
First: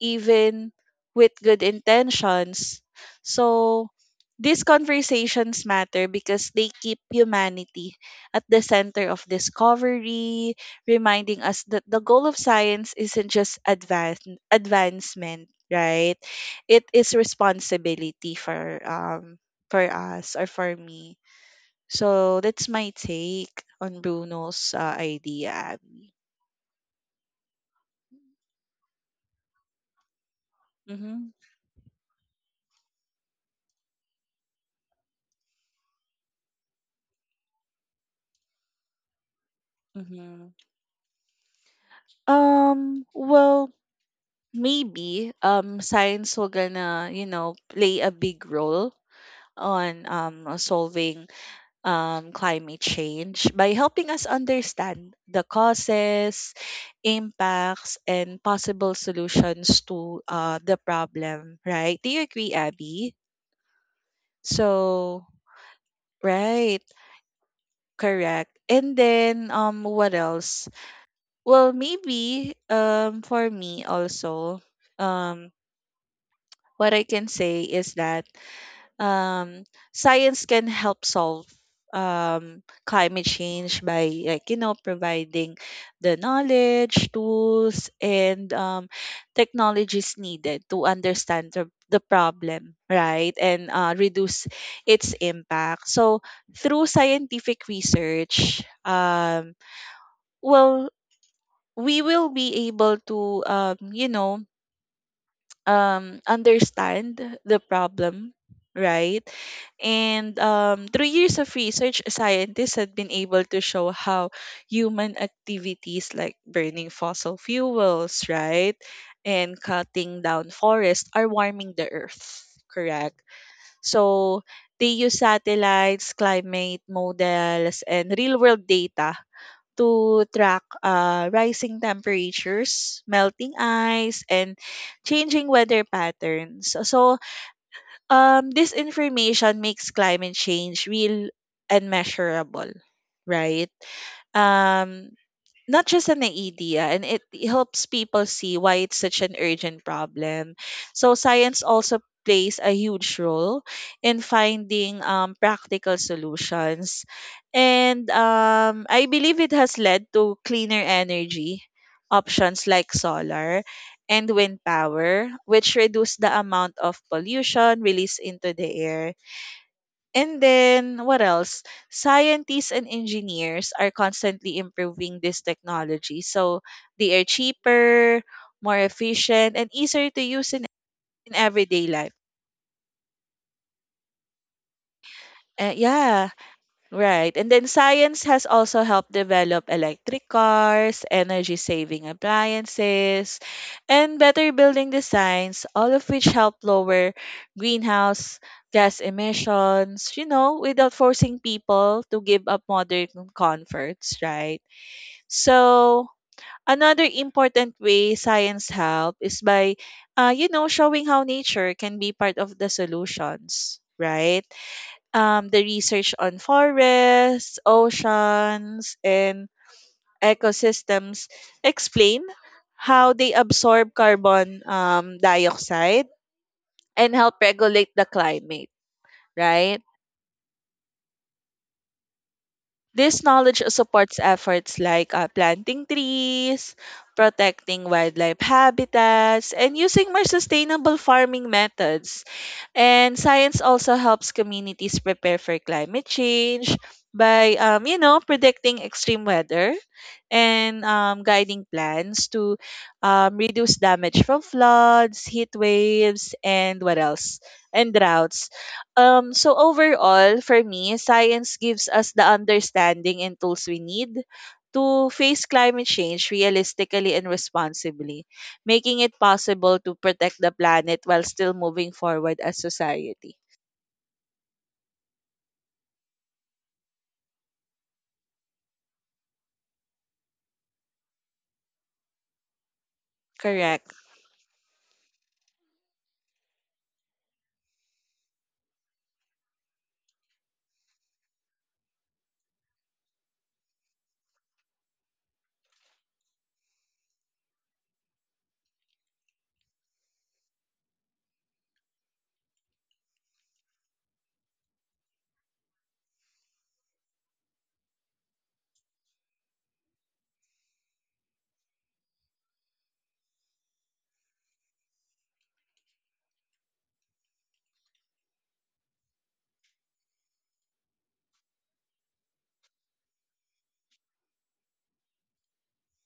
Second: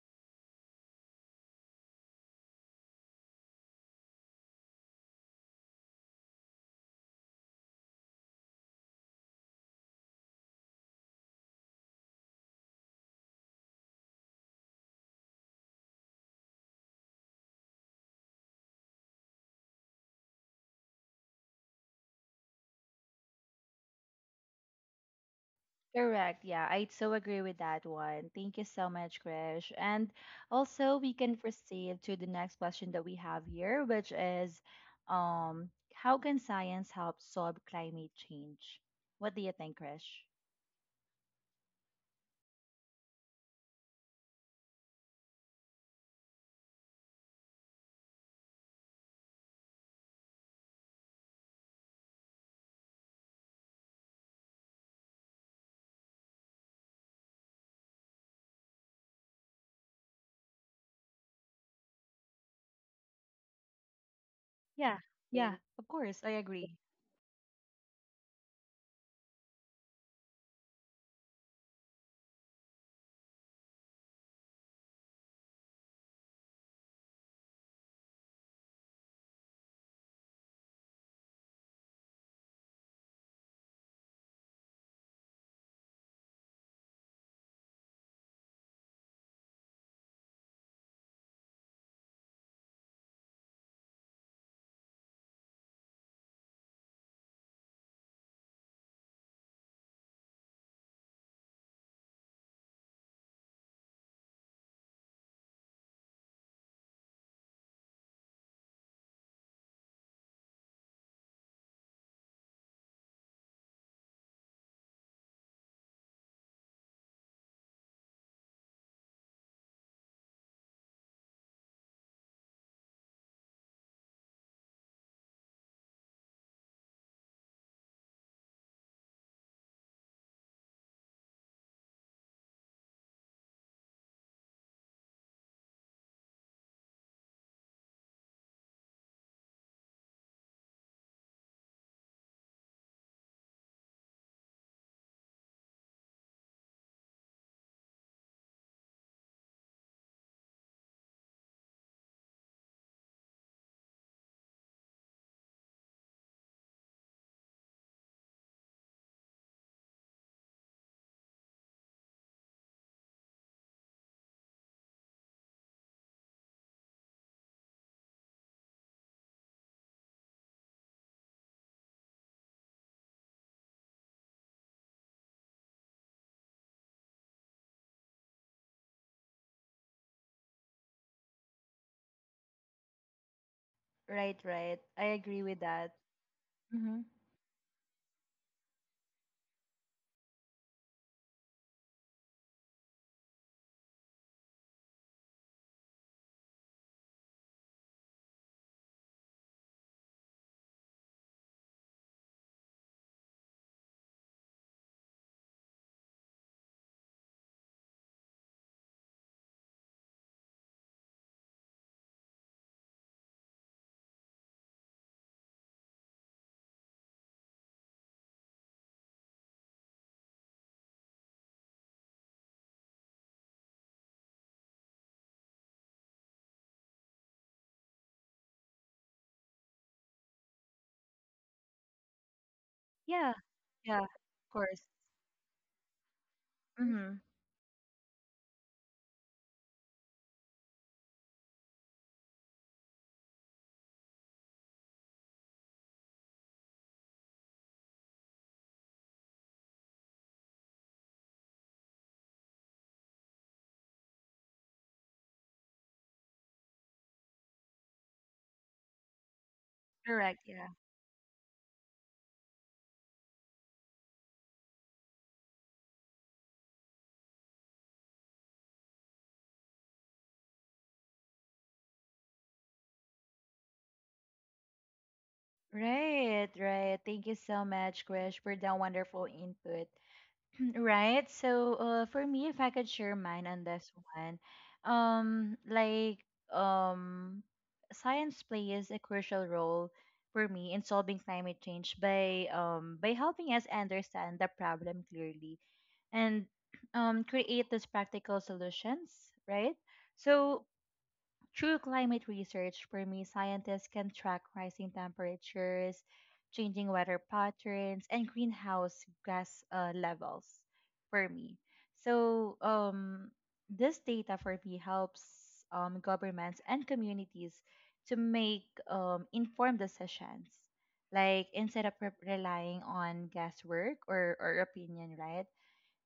even with good intentions. So these conversations matter because they keep humanity at the center of discovery, reminding us that the goal of science isn't just advance advancement, right? It is responsibility for us or for me. So that's my take on Bruno's idea.
Correct. Yeah, I so agree with that one. Thank you so much, Krish. And also, we
Mm-hmm.
can proceed to the next question that we have here, which is, how can science help solve climate change? What do you think, Krish?
Mm-hmm. Well, maybe science will gonna, you know, play a big role on solving climate change by helping us understand the causes, impacts, and possible solutions to the problem, right? Do you agree, Abby?
Yeah,
So,
yeah, of course, I agree.
right, correct. And then, what else? Well, maybe for me also, um, what I can say is that um, science can help solve climate change by, like, you know, providing the knowledge, tools, and technologies needed to understand the problem, right? And reduce its impact. So through scientific research, well, we will be able to, understand the problem, right? And through years of research, scientists have been able to show how human activities like burning fossil fuels, right, and cutting down forests are warming the earth, correct? So they use satellites, climate models, and real world data to track rising temperatures, melting ice, and changing weather patterns. So, this information makes climate change real and measurable, right? Um, Not just an idea, and it helps people see why it's such an urgent problem. So science also plays a huge role in finding practical solutions, and I believe it has led to cleaner energy options like solar and wind power, which reduce the amount of pollution released into the air. And then what else? Scientists and engineers are constantly improving this technology. So they are cheaper, more efficient, and easier to use in everyday life.
Right, right. I agree with that.
Yeah.
Mm-hmm.
Right. And then science has also helped develop electric cars, energy saving appliances, and better building designs, all of which help lower greenhouse gas emissions, you know, without forcing people to give up modern comforts, right? So, another important way science help is by, showing how nature can be part of the solutions, right? The research on forests, oceans, and ecosystems explain how they absorb carbon dioxide and help regulate the climate, right? This
Yeah,
knowledge
yeah, of
supports
course.
efforts like planting trees,
Mm-hmm.
protecting wildlife habitats, and using more sustainable farming methods. And science also helps communities prepare for climate change by, predicting extreme weather and guiding plans to reduce damage from floods, heat waves, and what else? And droughts. So overall,
Correct.
for
Yeah.
me, science gives us the understanding and tools we need to face climate change realistically and responsibly, making it possible to protect the planet while still moving forward as society.
Right, right. Thank you so much, Krish, for that wonderful input. Right. So, for me, if I could share mine on this
Correct.
one, like, um, science plays a crucial role for me in solving climate change by helping us understand the problem clearly and, create these practical solutions, right? So, through climate research, for me, scientists can track rising temperatures, changing weather patterns, and greenhouse gas, levels for me. So, this data for me helps, governments and communities to make, informed decisions. Like instead of re- relying on guesswork or opinion, right?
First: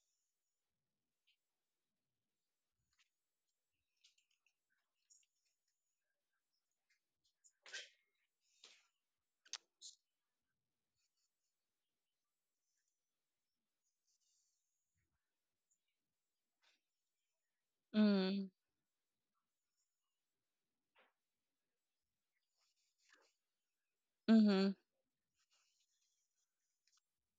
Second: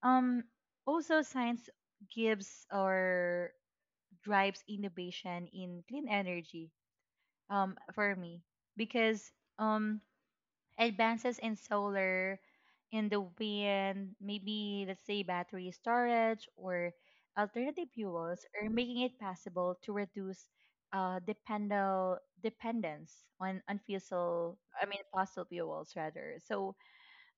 Um, also, science gives or drives innovation in clean energy, for me because, um, advances in solar, in the wind, maybe let's say battery storage or alternative fuels
Mm,
are making it possible to reduce, dependal dependence on fossil
mm-hmm.
I mean fossil fuels rather. So,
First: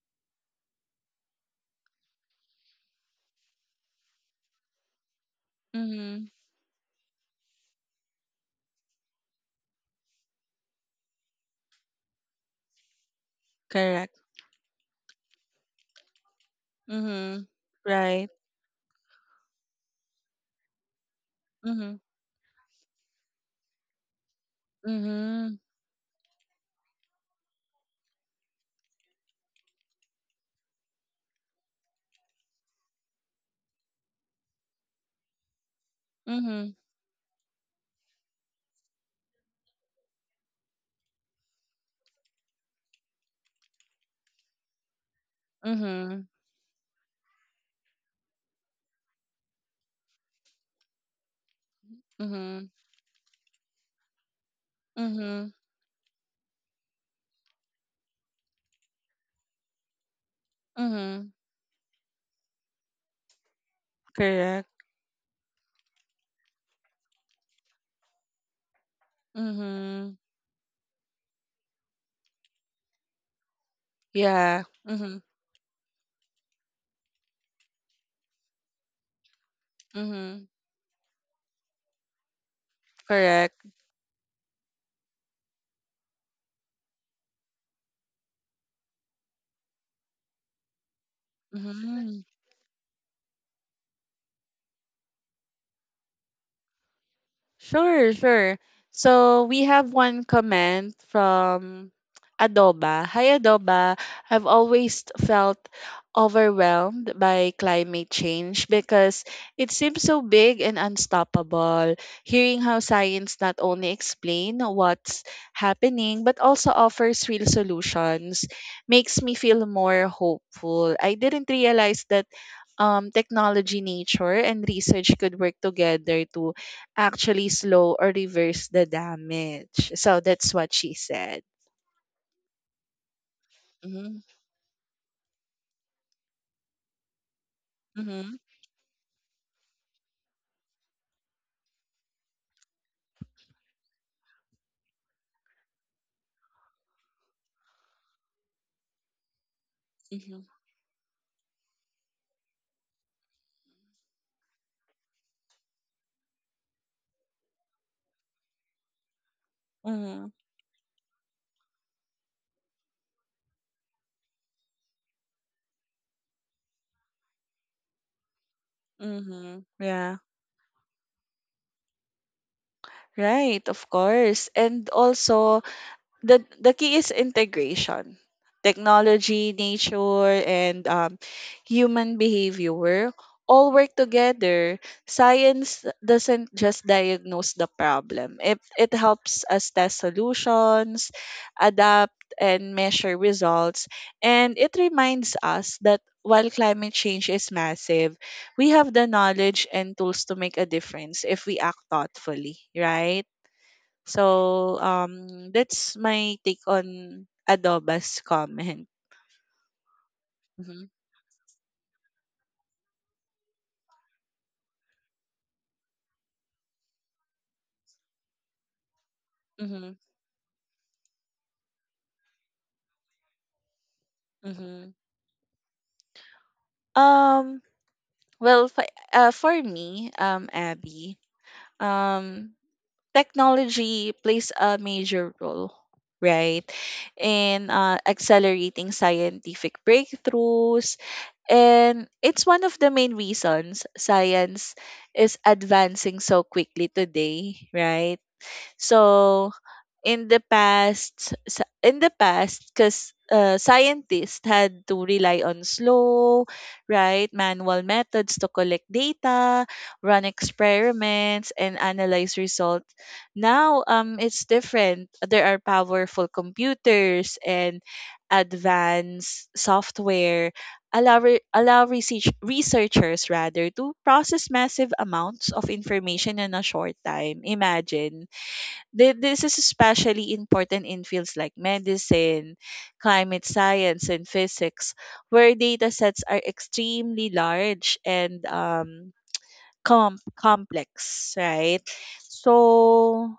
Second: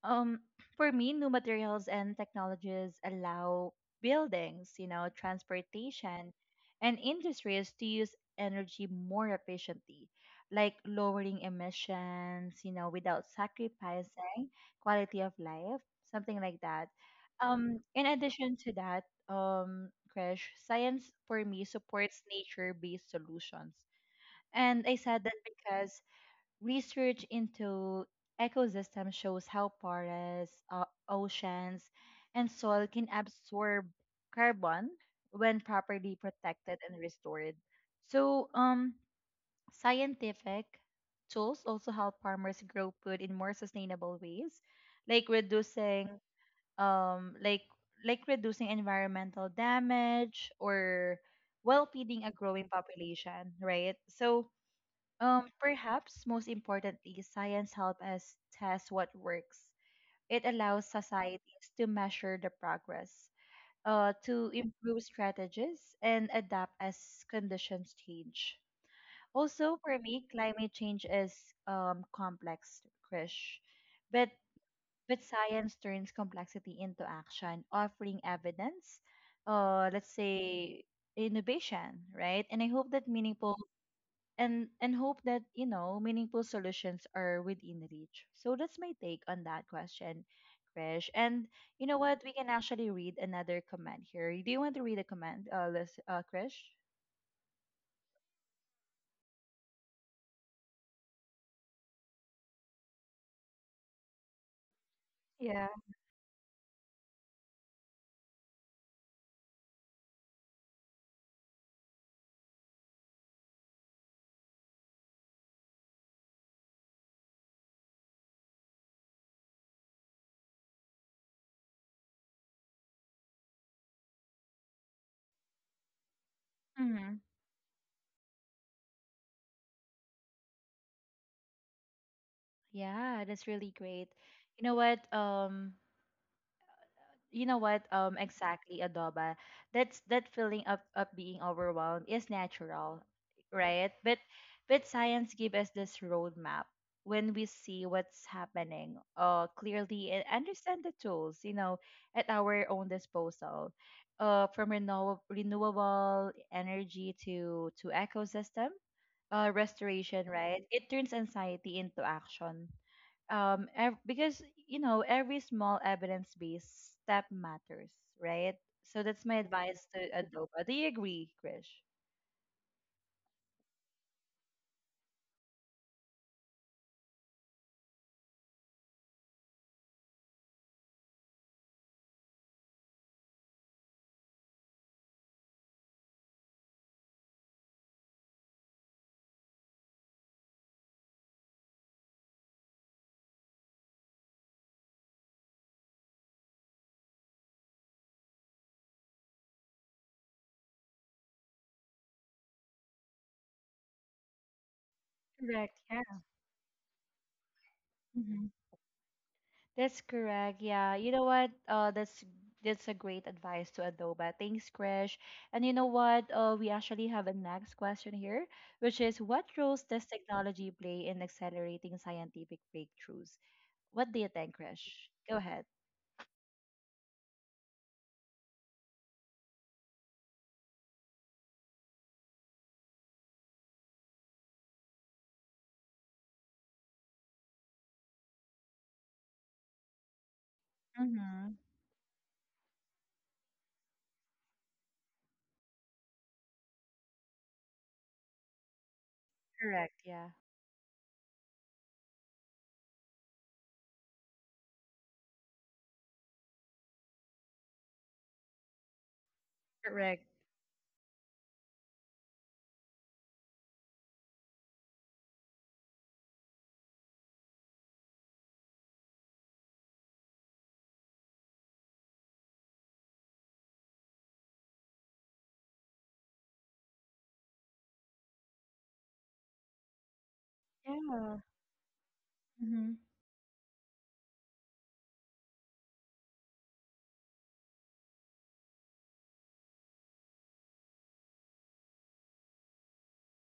um, for me, new materials and technologies allow buildings, you know,
Mm-hmm.
transportation, and industries to use energy more efficiently, like lowering emissions, you know, without
Correct.
sacrificing quality of life, something like that.
Mm-hmm.
In
Right.
addition to that, Krish, science for me
Mm-hmm.
supports nature-based solutions. And I said that
Mm-hmm.
because research into ecosystems shows how forests, oceans, and soil can absorb carbon when properly
Mm-hmm.
protected and restored. So, scientific tools also help farmers grow food in more sustainable ways, like reducing,
Mm-hmm.
um, like like reducing environmental damage or well feeding a
Mm-hmm.
growing population, right? So,
Mm-hmm.
perhaps most importantly, science helps us test what works. It allows
Mm-hmm.
societies to measure the progress, to
Correct.
improve strategies, and adapt as conditions change. Also, for
Mm-hmm.
me, climate change is, complex, Krish. But,
Yeah. Mm-hmm.
but science turns complexity into action, offering evidence, let's
Mm-hmm.
say innovation, right? And I hope that meaningful
Correct.
and hope that meaningful solutions are within reach. So that's my take on that question, Krish. And you know what,
Mhm.
we can actually read another comment here. Do you want to read a comment, Lis- uh, Krish?
Sure, sure. So we have one comment from Adoba. Hi, Adoba. I've always felt
Yeah.
overwhelmed by climate change because it seems so big and unstoppable. Hearing how science not only explain what's happening but also offers real solutions makes me feel more hopeful. I didn't realize that technology, nature, and research could work together to
Mm-hmm.
actually slow or reverse the damage. So that's what she said.
Yeah, that's really great.
Mm-hmm.
You know what? What um,
Mm-hmm.
exactly, Adoba, that's that feeling of being overwhelmed is natural, right? But science gives us this roadmap. When we see what's happening uh, clearly and
Mm-hmm.
understand the tools, at our own disposal, uh, from renew- renewable energy to ecosystem, uh, restoration,
Mm-hmm.
right, it turns anxiety into action. Um, ev- because every small evidence based step matters, right? So that's my
Mm-hmm.
advice to
Yeah.
Adoba. Do you agree, Krish?
Right, of course. And also the key is integration, technology, nature, and human behavior all work together. Science doesn't just diagnose the problem, it helps us test solutions, adapt, and measure results. And it reminds us that while climate change is massive, we have the knowledge and tools to make a difference if we act thoughtfully, right? So,
Correct.
that's
Yeah.
my take on Adoba's
Hmm.
comment.
That's correct.
Hmm.
Yeah, you know what, uh, that's a great advice to Adoba. Thanks, Krish. And you know what, uh, we actually have a next question here, which is what roles
Hmm.
does technology play in accelerating scientific breakthroughs? What do you think, Krish?
Hmm.
Go ahead.
Um, for me, Abby, um, technology plays a major role, right, in accelerating scientific breakthroughs.
Hmm.
And it's one of the main reasons science is advancing so quickly today, right? So,
Correct, yeah.
in the past, because scientists had to rely on slow, right, manual methods to collect data,
Correct.
run experiments, and analyze results. Now, it's different. There are powerful computers and advanced software allow researchers, rather, to process massive amounts of information in a short time. Imagine. This is especially important in
Yeah.
fields like medicine,
Mm-hmm.
climate science, and physics, where data sets are extremely large and complex, right? So,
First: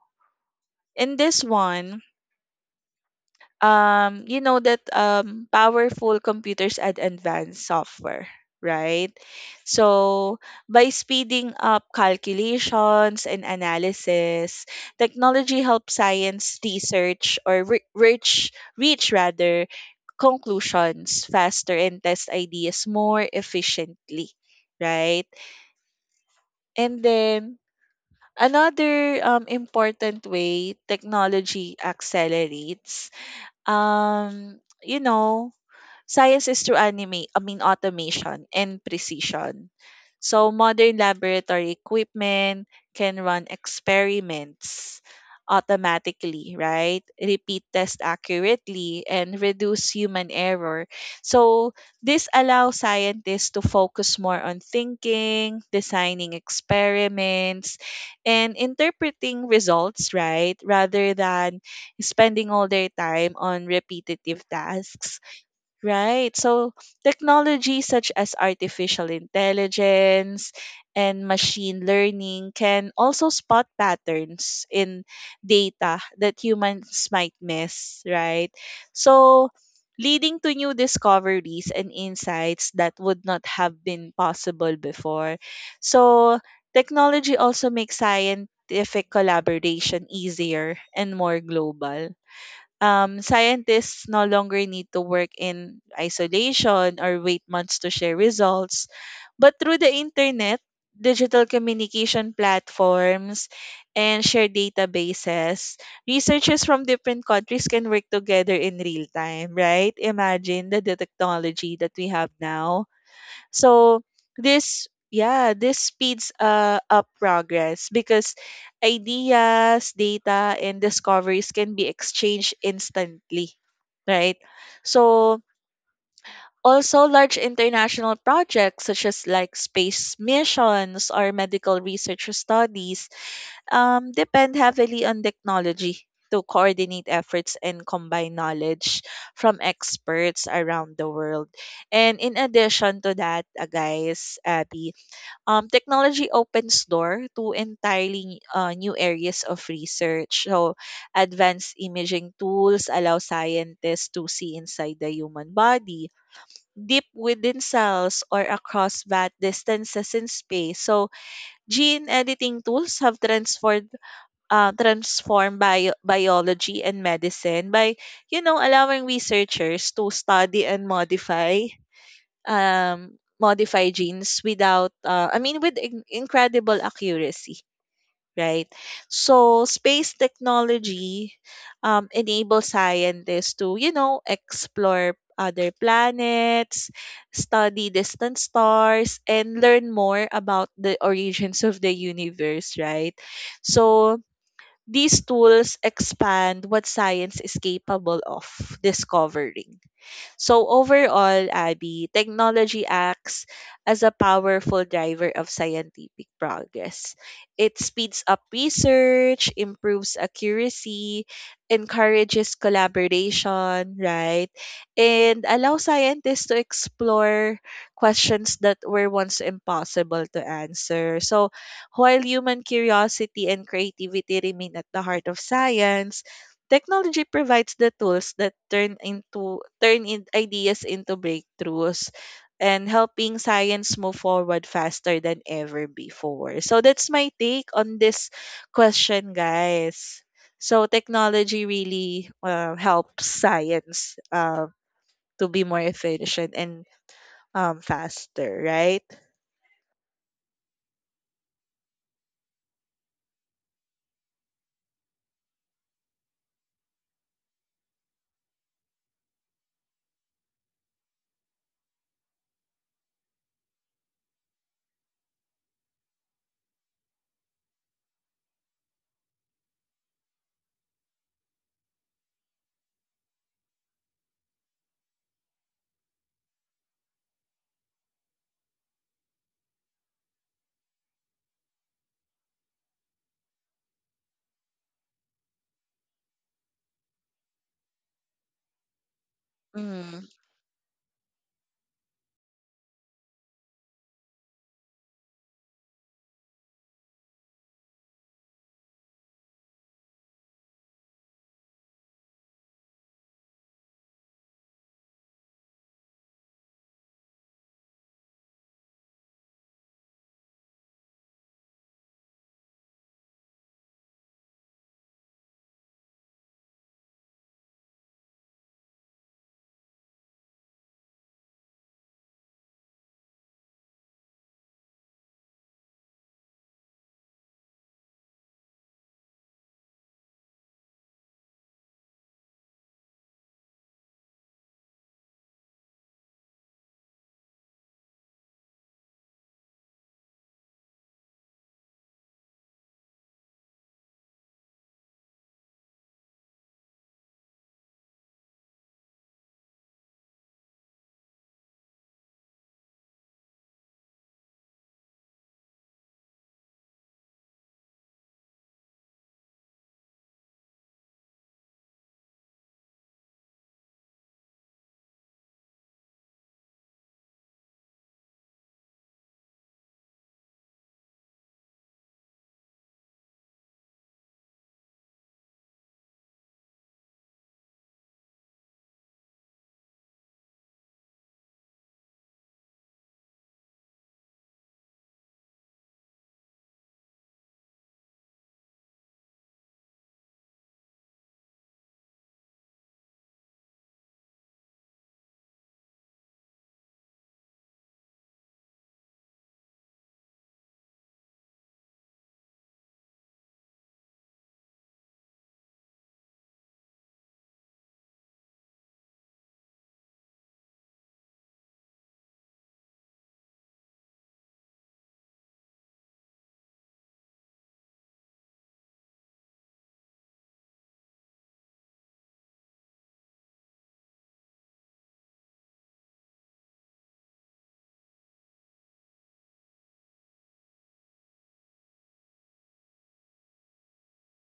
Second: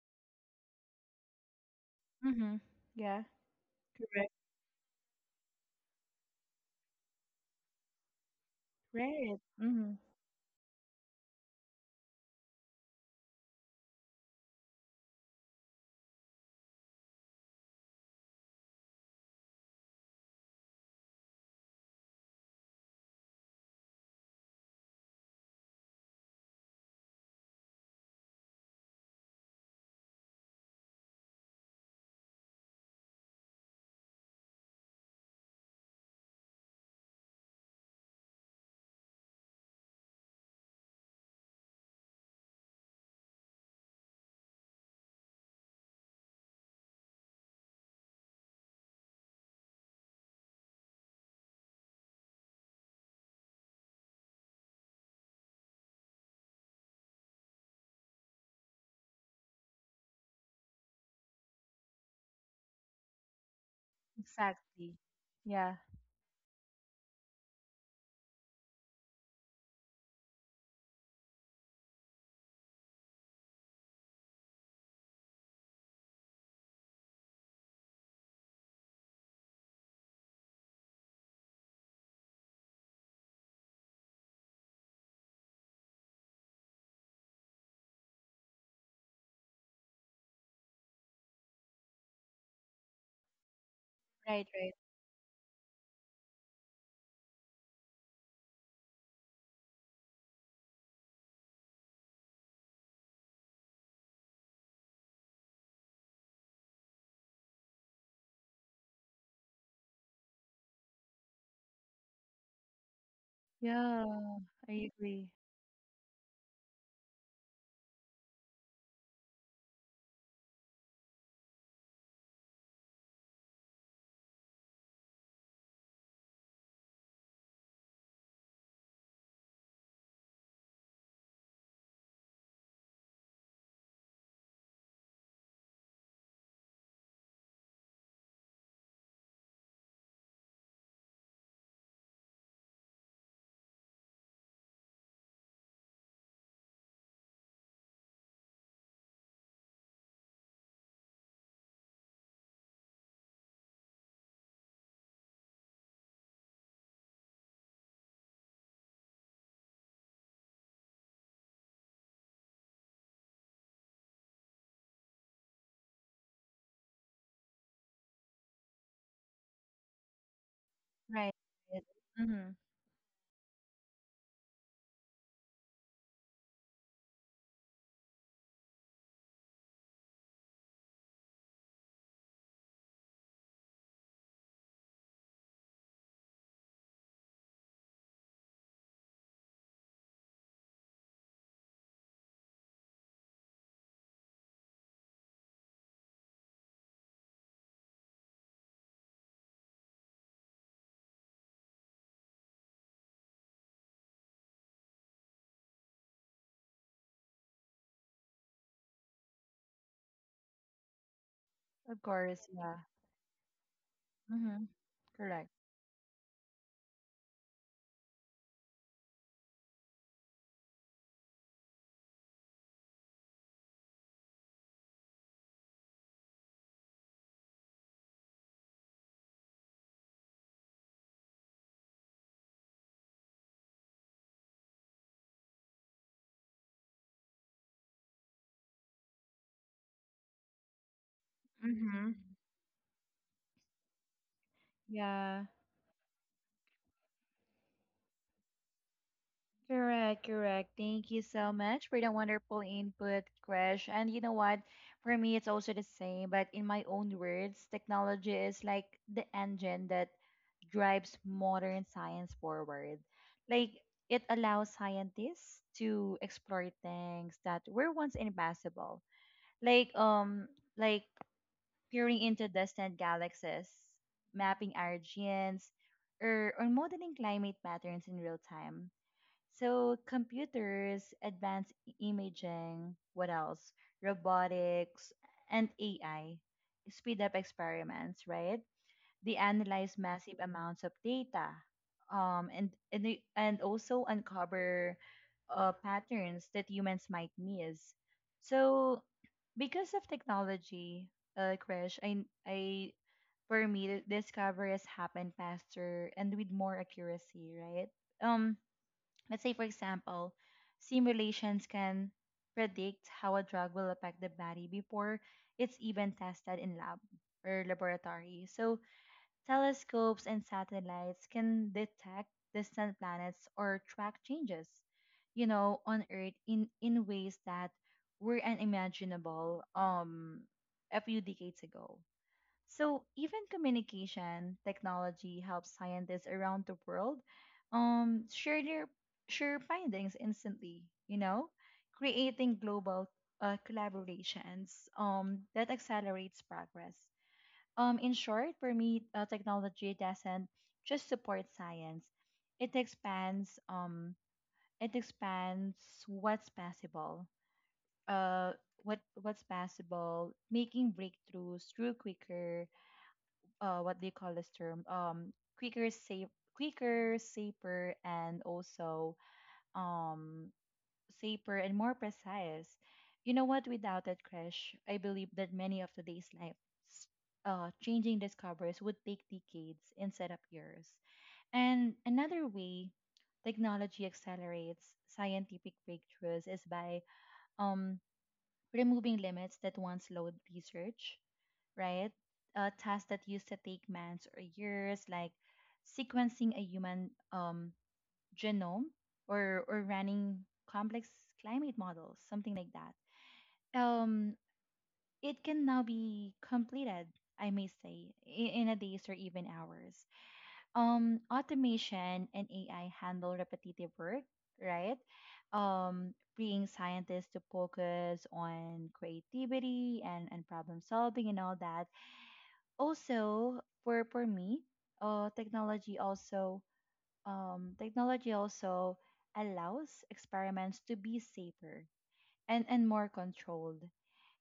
in this one,
Mm-hmm. Yeah. Correct.
you know that powerful computers and advanced software, right?
Right. Mm-hmm.
So by speeding up calculations and analysis, technology helps science research or reach, rather, conclusions faster and test ideas more efficiently, right? And then another important way technology accelerates, um you know science, is through anime, I mean automation and precision. So modern laboratory equipment can run experiments automatically, right? Repeat test accurately and reduce human error. So this allows scientists to focus more on thinking, designing experiments, and interpreting results, right? Rather than spending all their time on repetitive
Exactly.
tasks.
Yeah.
Right. So technology such as artificial intelligence and machine learning can also spot patterns in data that humans might miss, right? So leading to new discoveries and insights that would not have been possible before. So technology also makes scientific collaboration easier and more global. Scientists no
Right,
longer
right.
need to work in isolation or wait months to share results. But through the internet, digital communication platforms, and shared databases, researchers from different countries can work together in real time, right? Imagine the technology that we have now. So
Yeah. I
this,
agree.
yeah, this speeds up progress because ideas, data, and discoveries can be exchanged instantly, right? So also large international projects such as like space missions or medical research studies depend heavily on technology to coordinate efforts and combine knowledge from experts around the world. And in addition to that, guys, Abby, technology opens door to entirely new areas of research. So, advanced imaging tools allow scientists to see inside the human body, deep within cells, or across vast distances in space. So, gene editing tools have transformed biology and medicine by, you know, allowing researchers to study and
Right.
modify
Right. Mm-hmm.
genes without, with incredible accuracy, right? So space technology enable scientists to, you know, explore other planets, study distant stars, and learn more about the origins of the universe, right? So these tools expand what science is capable of discovering. So overall, Abby, technology acts as a powerful driver of scientific progress. It speeds up research, improves accuracy,
Of course.
encourages
Yeah.
collaboration, right?
Mm-hmm.
And
Correct.
allows scientists to explore questions that were once impossible to answer. So while human curiosity and creativity remain at the heart of science, technology provides the tools that turn into turn in ideas into breakthroughs and helping science move forward faster than ever before. So that's my take on this question, guys. So technology
Mm-hmm.
really helps science
Yeah.
to be more efficient and faster, right?
Correct, correct. Thank you so much for the wonderful input, Crash. And you know what? For me, it's also the same, but in my own words, technology is like the engine that drives modern science forward. Like it allows scientists to explore things that were once impossible. Like like peering into distant galaxies, mapping our genes, or modeling climate patterns in real time. So computers, advanced imaging, what else? Robotics and AI speed up experiments, right? They analyze massive amounts of data, and they- and also uncover, patterns that humans might miss. So, because of technology, Crash, I for me the discovery has happened faster and with more accuracy, right? Um, let's say for example, simulations can predict how a drug will affect the body before it's even tested in lab or laboratory. So telescopes and satellites can detect distant planets or track changes, you know, on Earth in ways that were unimaginable, a few decades ago. So even communication technology helps scientists around the world, um, share their share findings instantly, you know, creating global, collaborations, that accelerates progress. In short, for me, technology doesn't just support science; it expands, um, it expands what's possible. Uh, what's possible, making breakthroughs through quicker. What do you call this term? Quicker, safe, quicker, safer, and also, um, safer, and more precise. You know what? Without that, Crash, I believe that many of today's life, changing discoveries would take decades instead of years. And another way technology accelerates scientific breakthroughs is by, um, removing limits that once slowed research, right? Tasks that used to take months or years, like sequencing a human, genome or running complex climate models, something like that. Um, it can now be completed, I may say, I- in a days or even hours. Automation and AI handle repetitive work, right? Freeing scientists to focus on creativity and problem solving and all that. Also, for me, technology also um, technology also allows experiments to be safer and more controlled.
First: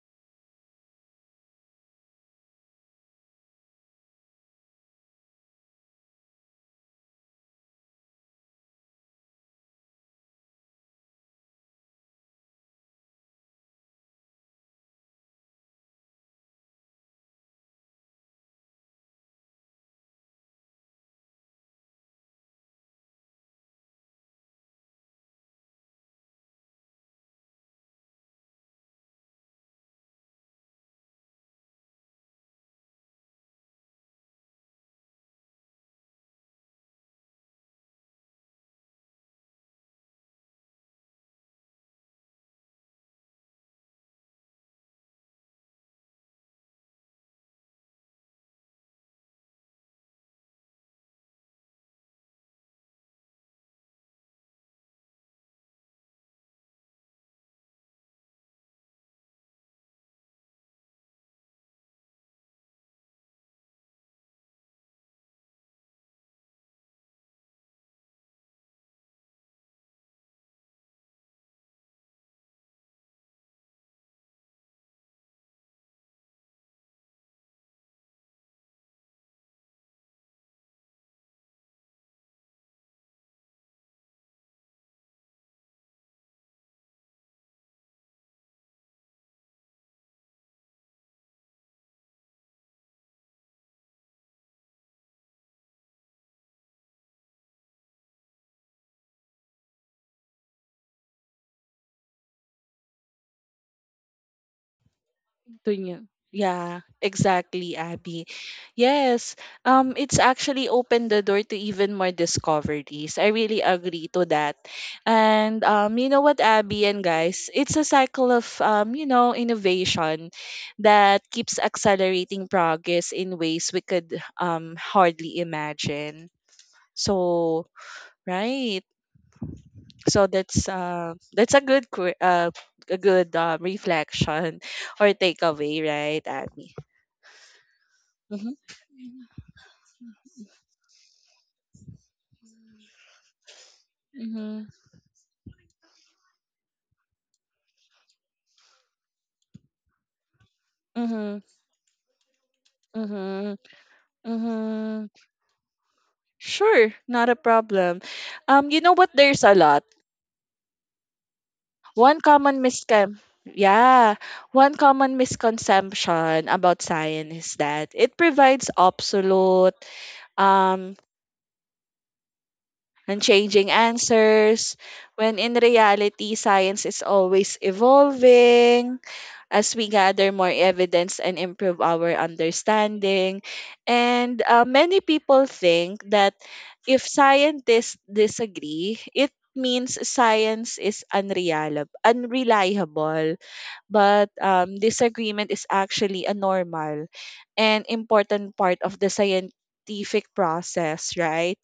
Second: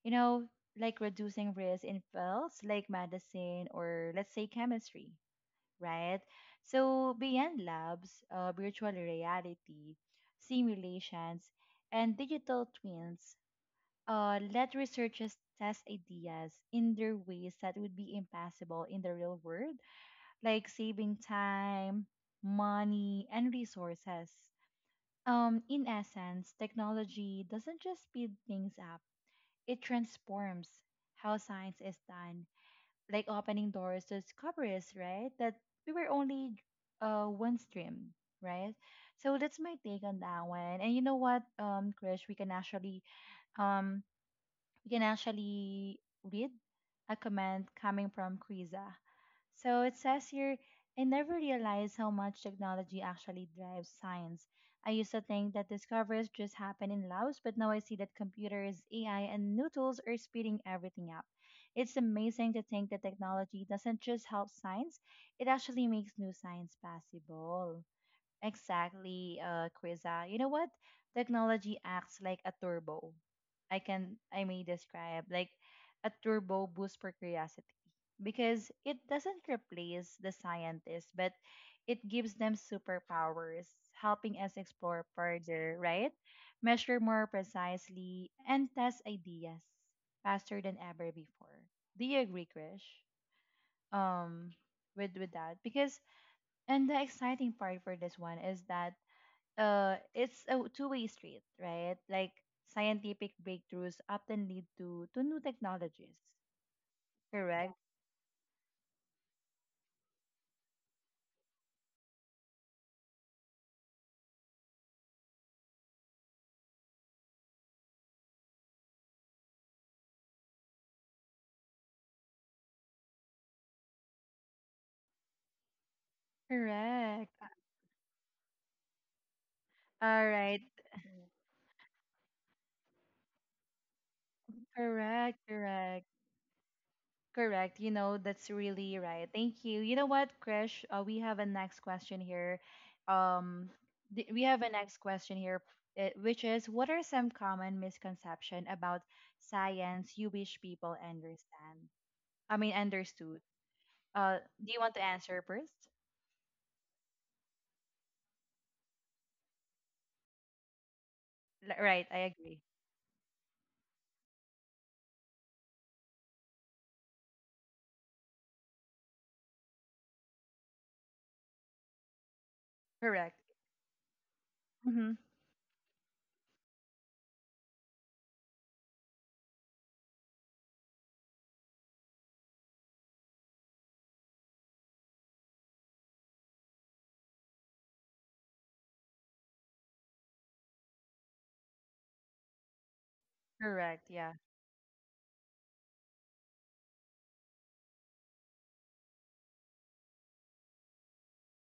You know, like reducing risk in fields like medicine or, let's say, chemistry, right? So beyond labs, virtual reality, simulations, and digital twins let researchers test ideas in their ways that would be impossible in the real world, like saving time, money, and resources. In essence, technology doesn't just speed things up, it transforms how science is done, like opening doors to discoveries, right? That we were only one stream, right? So that's my take on that one. And you know what, Krish, we can actually um we can actually read a comment coming from Kriza. So it says here, I never realized how much technology actually drives science. I used to think that discoveries just happen in labs, but now I see that computers, AI, and new tools are speeding everything up. It's amazing to think that technology doesn't just help science, it actually makes new science possible. Exactly, Krisa. You know what? Technology acts like a turbo. I may describe like a turbo boost for curiosity, because it doesn't replace the scientists, but it gives them superpowers, helping us explore further, right? Measure more precisely and test ideas faster than ever before. Do you agree, Krish? Um, with that, because and the exciting part for this one is that it's a two-way street, right? Like scientific breakthroughs often lead to new
To you.
technologies,
Yeah, exactly,
correct?
Abby. Yes, it's actually opened the door to even more discoveries. I really agree to that. And you know what, Abby and guys, it's a cycle of innovation that keeps accelerating progress in ways we could hardly imagine.
Correct.
So, right.
All
So
right.
that's a a good reflection or
Correct.
takeaway,
Correct.
right, Abby?
Correct. You know, that's
Mhm.
really right. Thank you. You know what, Krish? We have a next question here. Um, we have
Mhm.
a next question here, which is, what are some common misconception about science you wish people
Mhm.
understand? I mean, understood.
Mhm.
Uh, do you want to
Mhm.
answer first?
Sure, not a problem. You know what? There's a lot.
Right, I
One common
agree.
miscon Yeah, one common misconception about science is that it provides absolute um and
Correct.
changing answers,
Hmm.
when in reality science is always evolving as we gather more evidence and improve our understanding. And many people think that if scientists disagree, it means science is unreliable.
Correct,
But
yeah.
disagreement is actually a normal and important part of the scientific process, right?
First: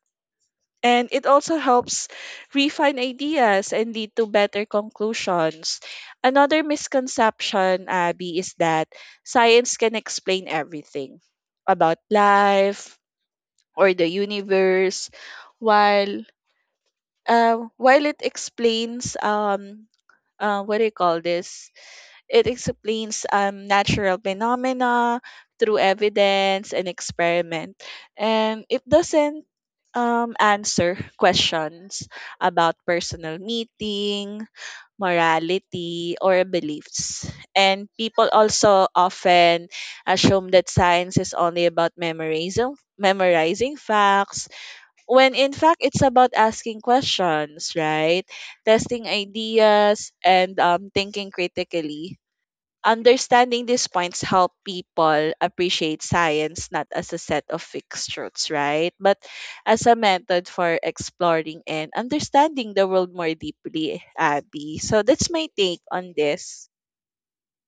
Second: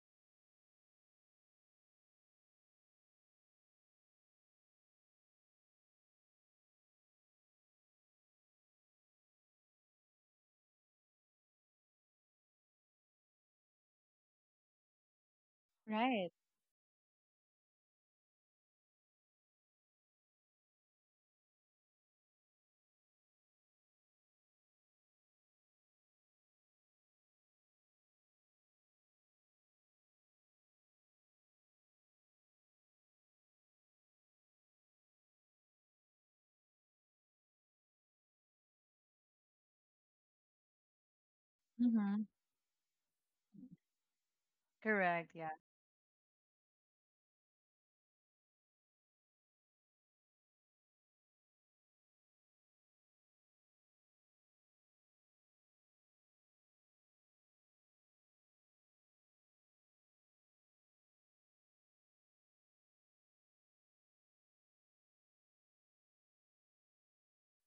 And it also helps refine ideas and lead to better conclusions. Another misconception, Abby, is that science can explain everything about life or the universe, while
Right.
it explains what do you call this it explains natural phenomena through evidence and experiment, and it doesn't answer questions about personal meeting, morality, or beliefs. And people also often assume that science is only about
Hmm.
memorizing facts,
Correct,
when
yeah.
in fact it's about asking questions, right? Testing ideas and thinking critically. Understanding these points help people appreciate science not as a set of fixed truths, right? But as a method for exploring and understanding the world more deeply, Abby. So that's my take on this.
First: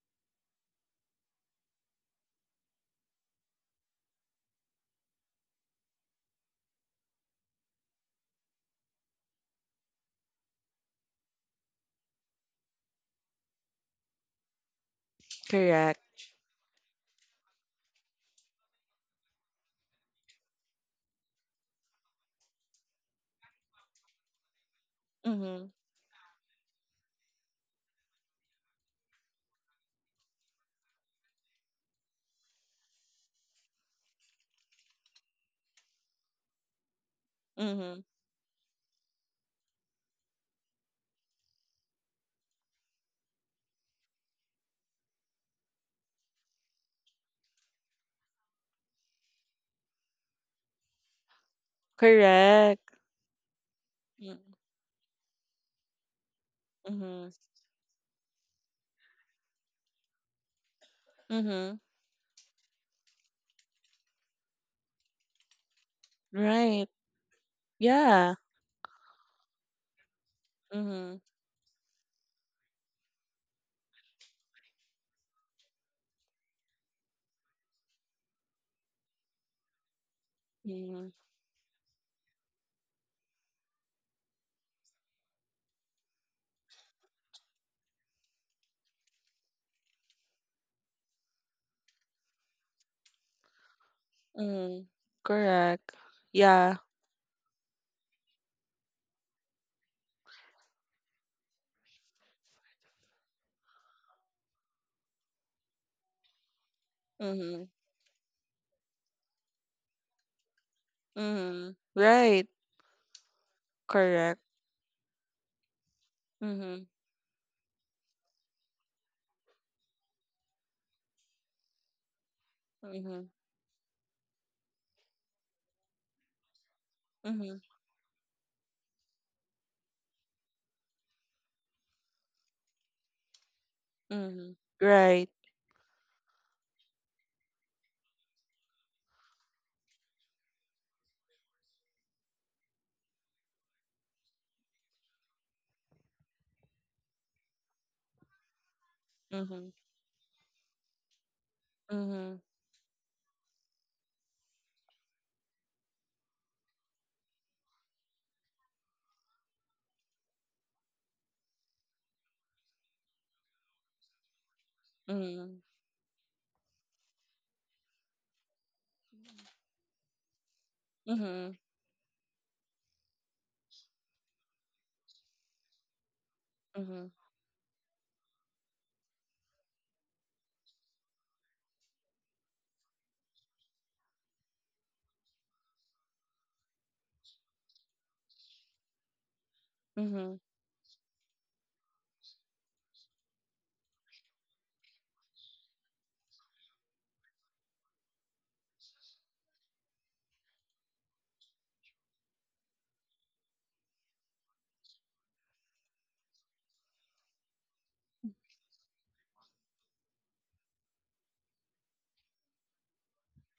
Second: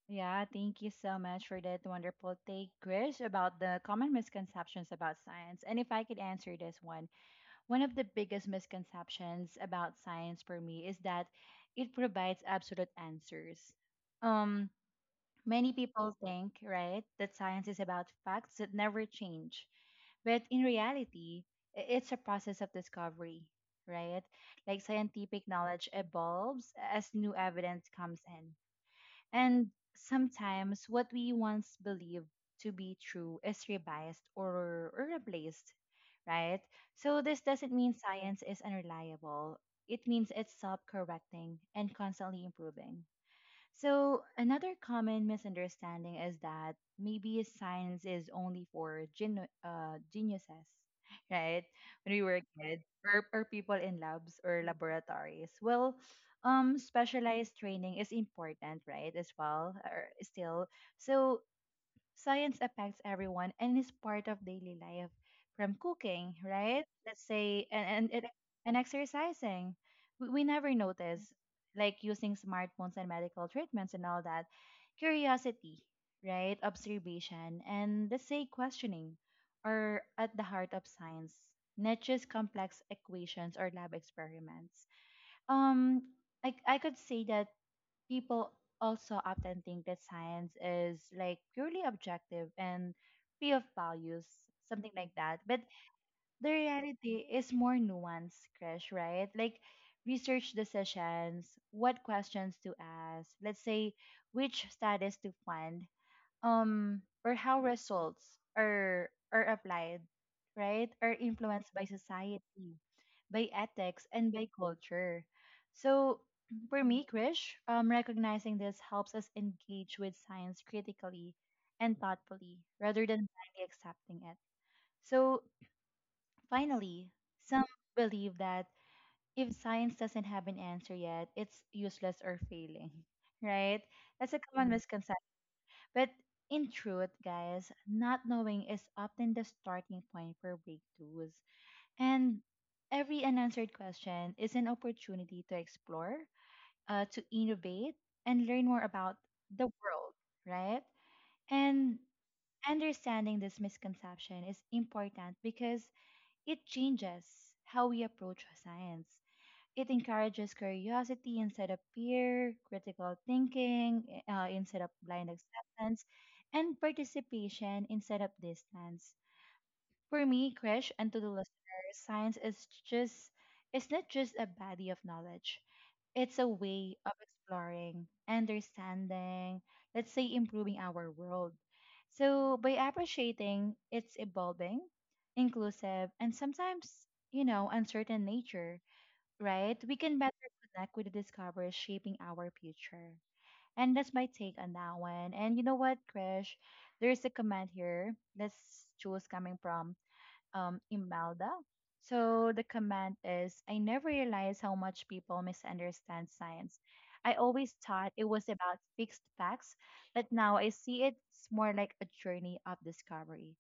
Yeah, thank you so much for that wonderful take, Krish, about the common misconceptions about science. And if I could answer this one, one of the biggest misconceptions about science for me is that it provides absolute answers. Um, Many
Correct.
people think, right, that science is about facts that never change. But in reality, it's a process of discovery, right? Like scientific
Mm-hmm.
knowledge evolves as new evidence comes in. And sometimes what we once believed to be true is revised or replaced, right? So this doesn't mean
Mm-hmm.
science is unreliable. It means it's self correcting and constantly improving. So, another common misunderstanding is that maybe science is only for geniuses, right? When we were kids,
Correct.
or people in labs or laboratories. Well,
Mm-hmm.
specialized training is important, right? As well, or still. So,
Mm-hmm.
science affects everyone and is part of daily life, from cooking, right?
Right.
Let's say,
Yeah.
and exercising. We never
Mm-hmm.
notice, like using smartphones and medical treatments and all that. Curiosity, right? Observation, and, let's say, questioning are at the heart of
Mm-hmm.
science, not just complex equations or lab experiments. Um, I could say that people also often think that science is like purely objective and free of values,
Mm-hmm.
something like that. But
Correct.
the
Yeah.
reality is more nuanced, Krish, right? Like research decisions, what questions to ask, let's say which studies to fund, or how
Mm-hmm.
results are applied, right, are influenced
Mm-hmm.
by society,
Right.
by ethics, and
Correct.
by culture. So for
Mm-hmm.
me, Krish, recognizing this helps us engage with science critically and thoughtfully rather
Mm-hmm.
than blindly accepting it. So finally,
Mm-hmm.
some believe that if science doesn't have an answer yet, it's useless or failing, right? That's a
Mhm.
common
Right.
misconception. But in truth, guys, not knowing is often the starting point for breakthroughs. And every unanswered question is an opportunity to explore, to innovate, and learn more about the
Mhm.
world, right? And
Mhm.
understanding this misconception is important because it changes how we approach science. It encourages curiosity instead of fear, critical thinking instead of blind
Mhm.
acceptance, and participation instead of distance. For me, Krish, and to the
Mhm.
listeners, science is just it's not just a body of knowledge. It's a way
Mhm.
of exploring, understanding, let's say improving our world. So by appreciating its evolving, inclusive, and sometimes, you know, uncertain nature, right? We can better
Mhm.
connect with the discoveries shaping our future. And that's my take on that one. And you know what, Krish? There's a comment here. Let's choose coming from Imelda. So the comment is, I never realized how much people misunderstand science. I always thought it was about fixed facts, but now I see it's more like a journey of discovery.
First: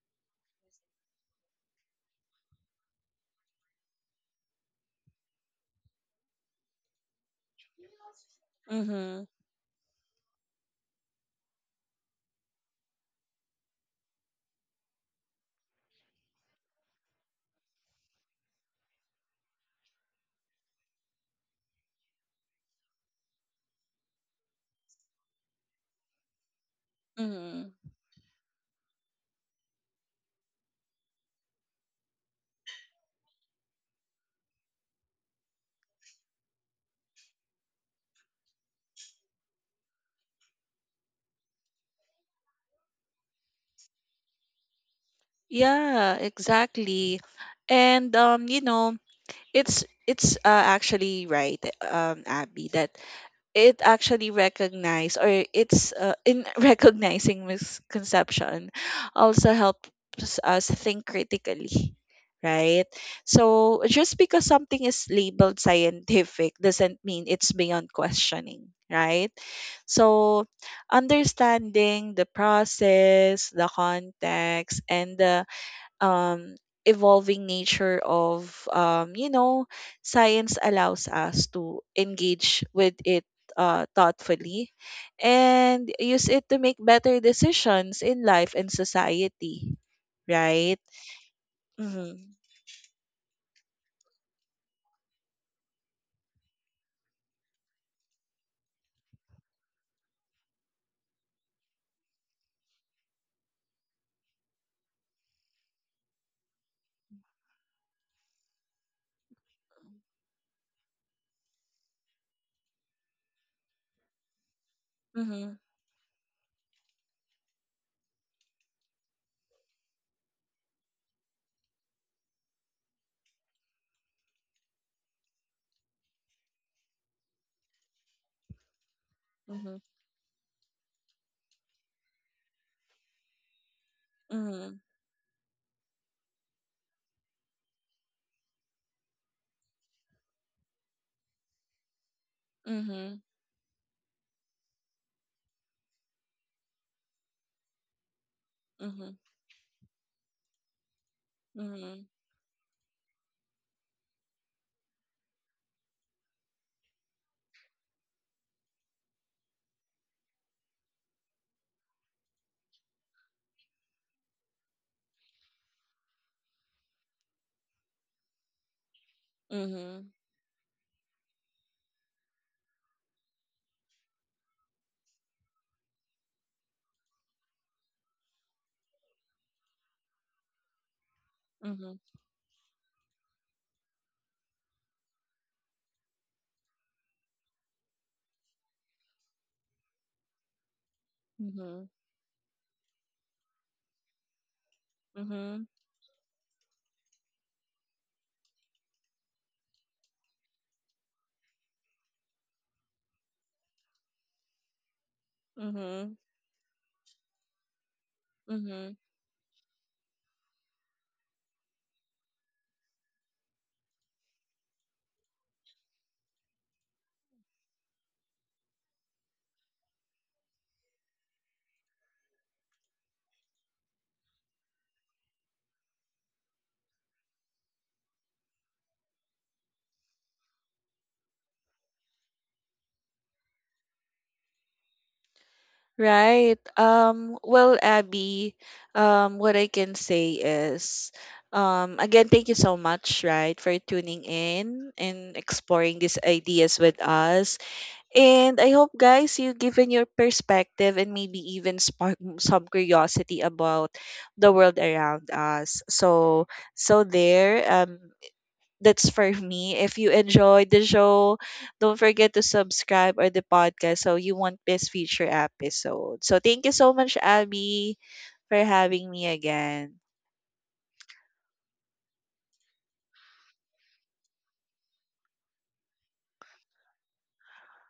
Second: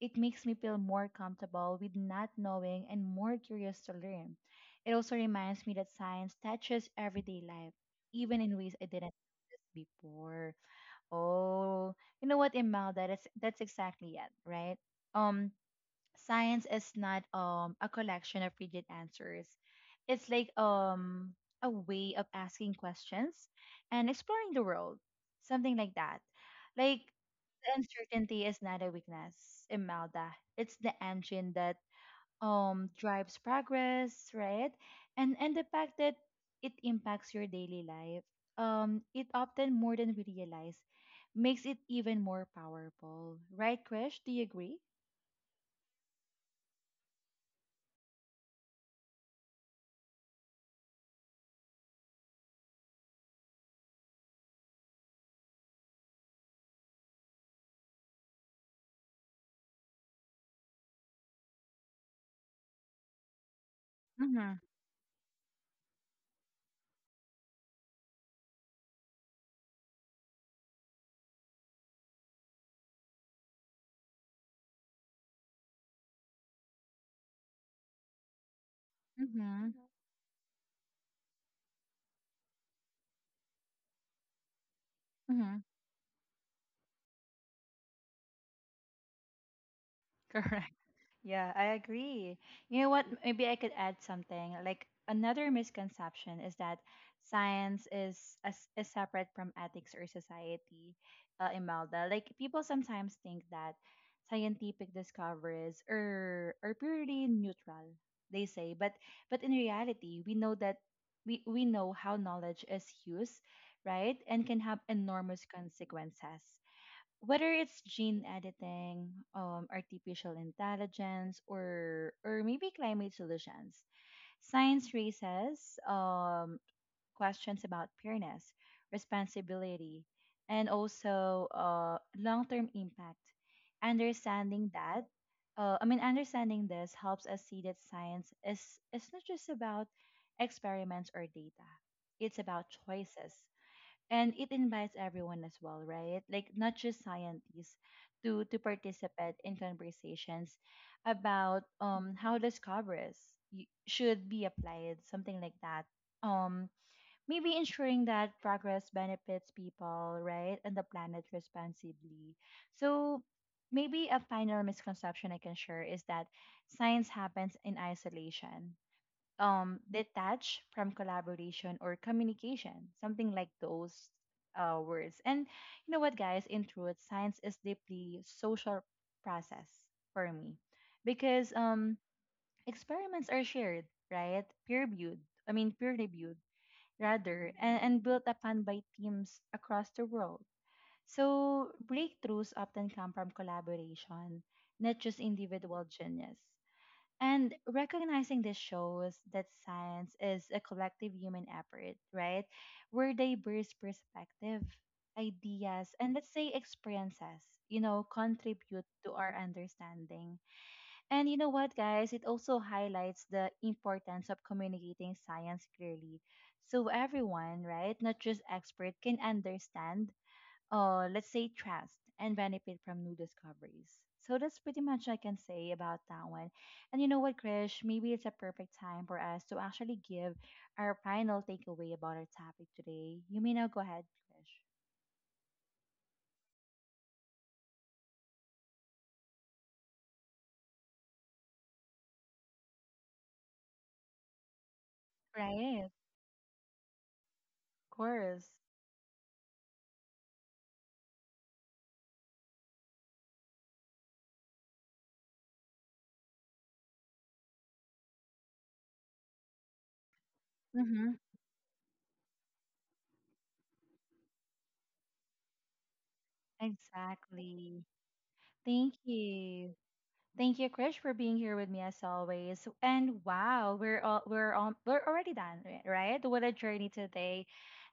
It makes me feel more comfortable with not knowing and more curious to learn. It also reminds me that science touches everyday life, even in ways I didn't
Mhm.
notice before. Oh, you know what, Imelda? That's exactly it, right? Um, Science is not a collection of rigid answers. It's like a way of asking questions and exploring the world, something like that. Like the
Mhm.
uncertainty is not a weakness, Imelda. It's the engine that drives progress, right? And the fact that it impacts your daily life, it often more than we realize, makes it even more powerful, right, Krish? Do you agree?
Yeah, exactly. And you know, it's actually right, Abby, that it actually recognize or it's in recognizing misconception also helps us think critically, right? So just because
Mm-hmm.
something is labeled scientific doesn't mean it's beyond questioning, right? So understanding the process, the context, and the um evolving nature of,
Mm-hmm.
science allows us to engage with it thoughtfully
Mm-hmm.
and use it to make better decisions in life and society,
Correct.
right?
Yeah, I
Mhm.
agree. You know what? Maybe I could add something. Like another misconception is that science is as is separate from ethics or society, Imelda. Like people sometimes think that scientific discoveries are purely neutral, they say. But in reality, we know that we know how knowledge is used, right? And can have enormous
Mhm.
consequences. Whether it's gene editing, artificial intelligence, or maybe climate solutions, science raises questions about fairness,
Mhm.
responsibility, and also long-term impact. Understanding
Mhm.
that, understanding this helps us see that science is not just about experiments or data. It's about choices, and it invites everyone as well, right, like not just scientists, to
Mhm.
participate in conversations about
Mhm.
how discoveries should be applied, something like that. Um maybe ensuring that progress benefits people, right, and the planet responsibly. So maybe a final misconception I can share is that science happens in isolation,
Mhm.
detach from collaboration or communication, something like those words. And you know what, guys? In truth, science is deeply social process for me, because
Mhm.
experiments are shared, right? Peer reviewed rather, and built upon by teams across the world. So
Mhm.
breakthroughs often come from collaboration, not just
Mhm.
individual genius. And recognizing this shows that science is a collective human effort, right? Where diverse perspective,
Mhm.
ideas, and,
Mhm.
let's say, experiences, you know, contribute
Mhm.
to our understanding. And you know what, guys? It also highlights the importance of communicating science clearly. So everyone, right, not just expert, can understand, let's say, trust and benefit from new discoveries. So that's pretty much I can say about that one. And you know what, Krish? Maybe it's a perfect time for us to actually give our final takeaway about our topic today. You may now go ahead, Krish.
Right. Well, Abby, what I can say is, again, thank you so much, right, for tuning in and
Right,
exploring these ideas with us.
of course.
And I hope, guys, you given your perspective and maybe even spark some curiosity about the world around us. So, so there. That's for me. If you enjoyed the
Mm-hmm.
show, don't forget to subscribe or the podcast so you won't miss future episodes. So thank you so much,
Exactly.
Abby, for
Thank
having me
you.
again.
Thank you, Krish, for being here with me as always. And wow, we're already done, right? What a journey today.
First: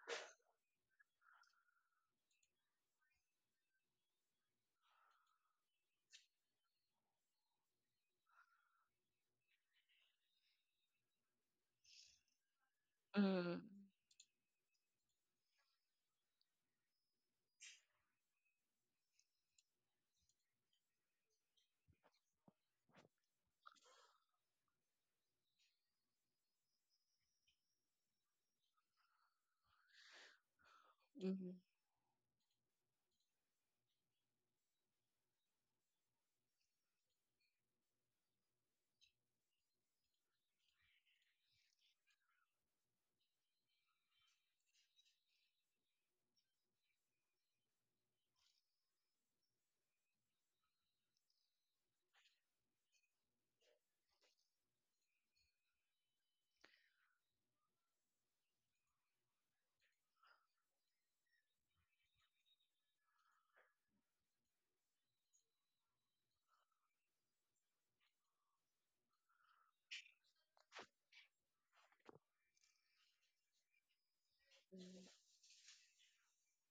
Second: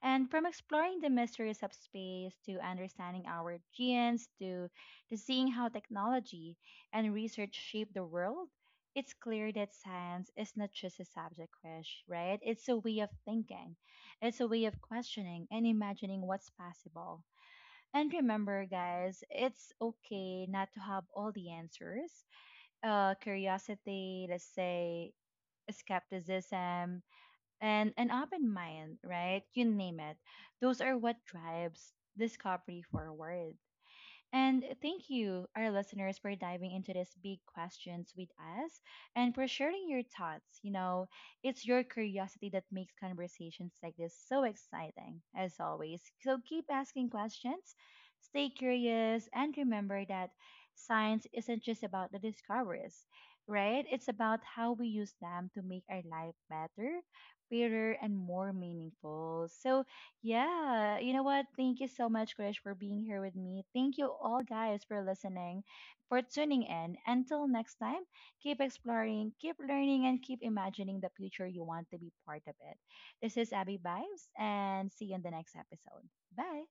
And from exploring the mysteries of space to understanding our genes, to seeing how technology and research shape the world, it's clear that science is not just a subject, Krish, right? It's a way of
Mm.
thinking. It's a way of questioning and imagining what's possible. And remember, guys, it's okay not to have all the answers, curiosity, let's say, skepticism, and an open mind, right? You name it. Those are what
Mhm.
drives discovery forward. And thank you, our listeners, for diving into these big questions with us and for sharing your thoughts. You know, it's your curiosity that makes conversations like this so exciting, as always. So keep asking questions, stay curious, and remember that science isn't just about the discoveries, right? It's about how we use them to make our life better, fairer, and more meaningful. So, yeah, you know what? Thank you so much, Krish, for being here with me. Thank you all, guys, for listening, for tuning in. Until next time, keep exploring, keep learning, and keep imagining the future you want to be part of it. This is Abby Vibes, and see you in the next episode. Bye.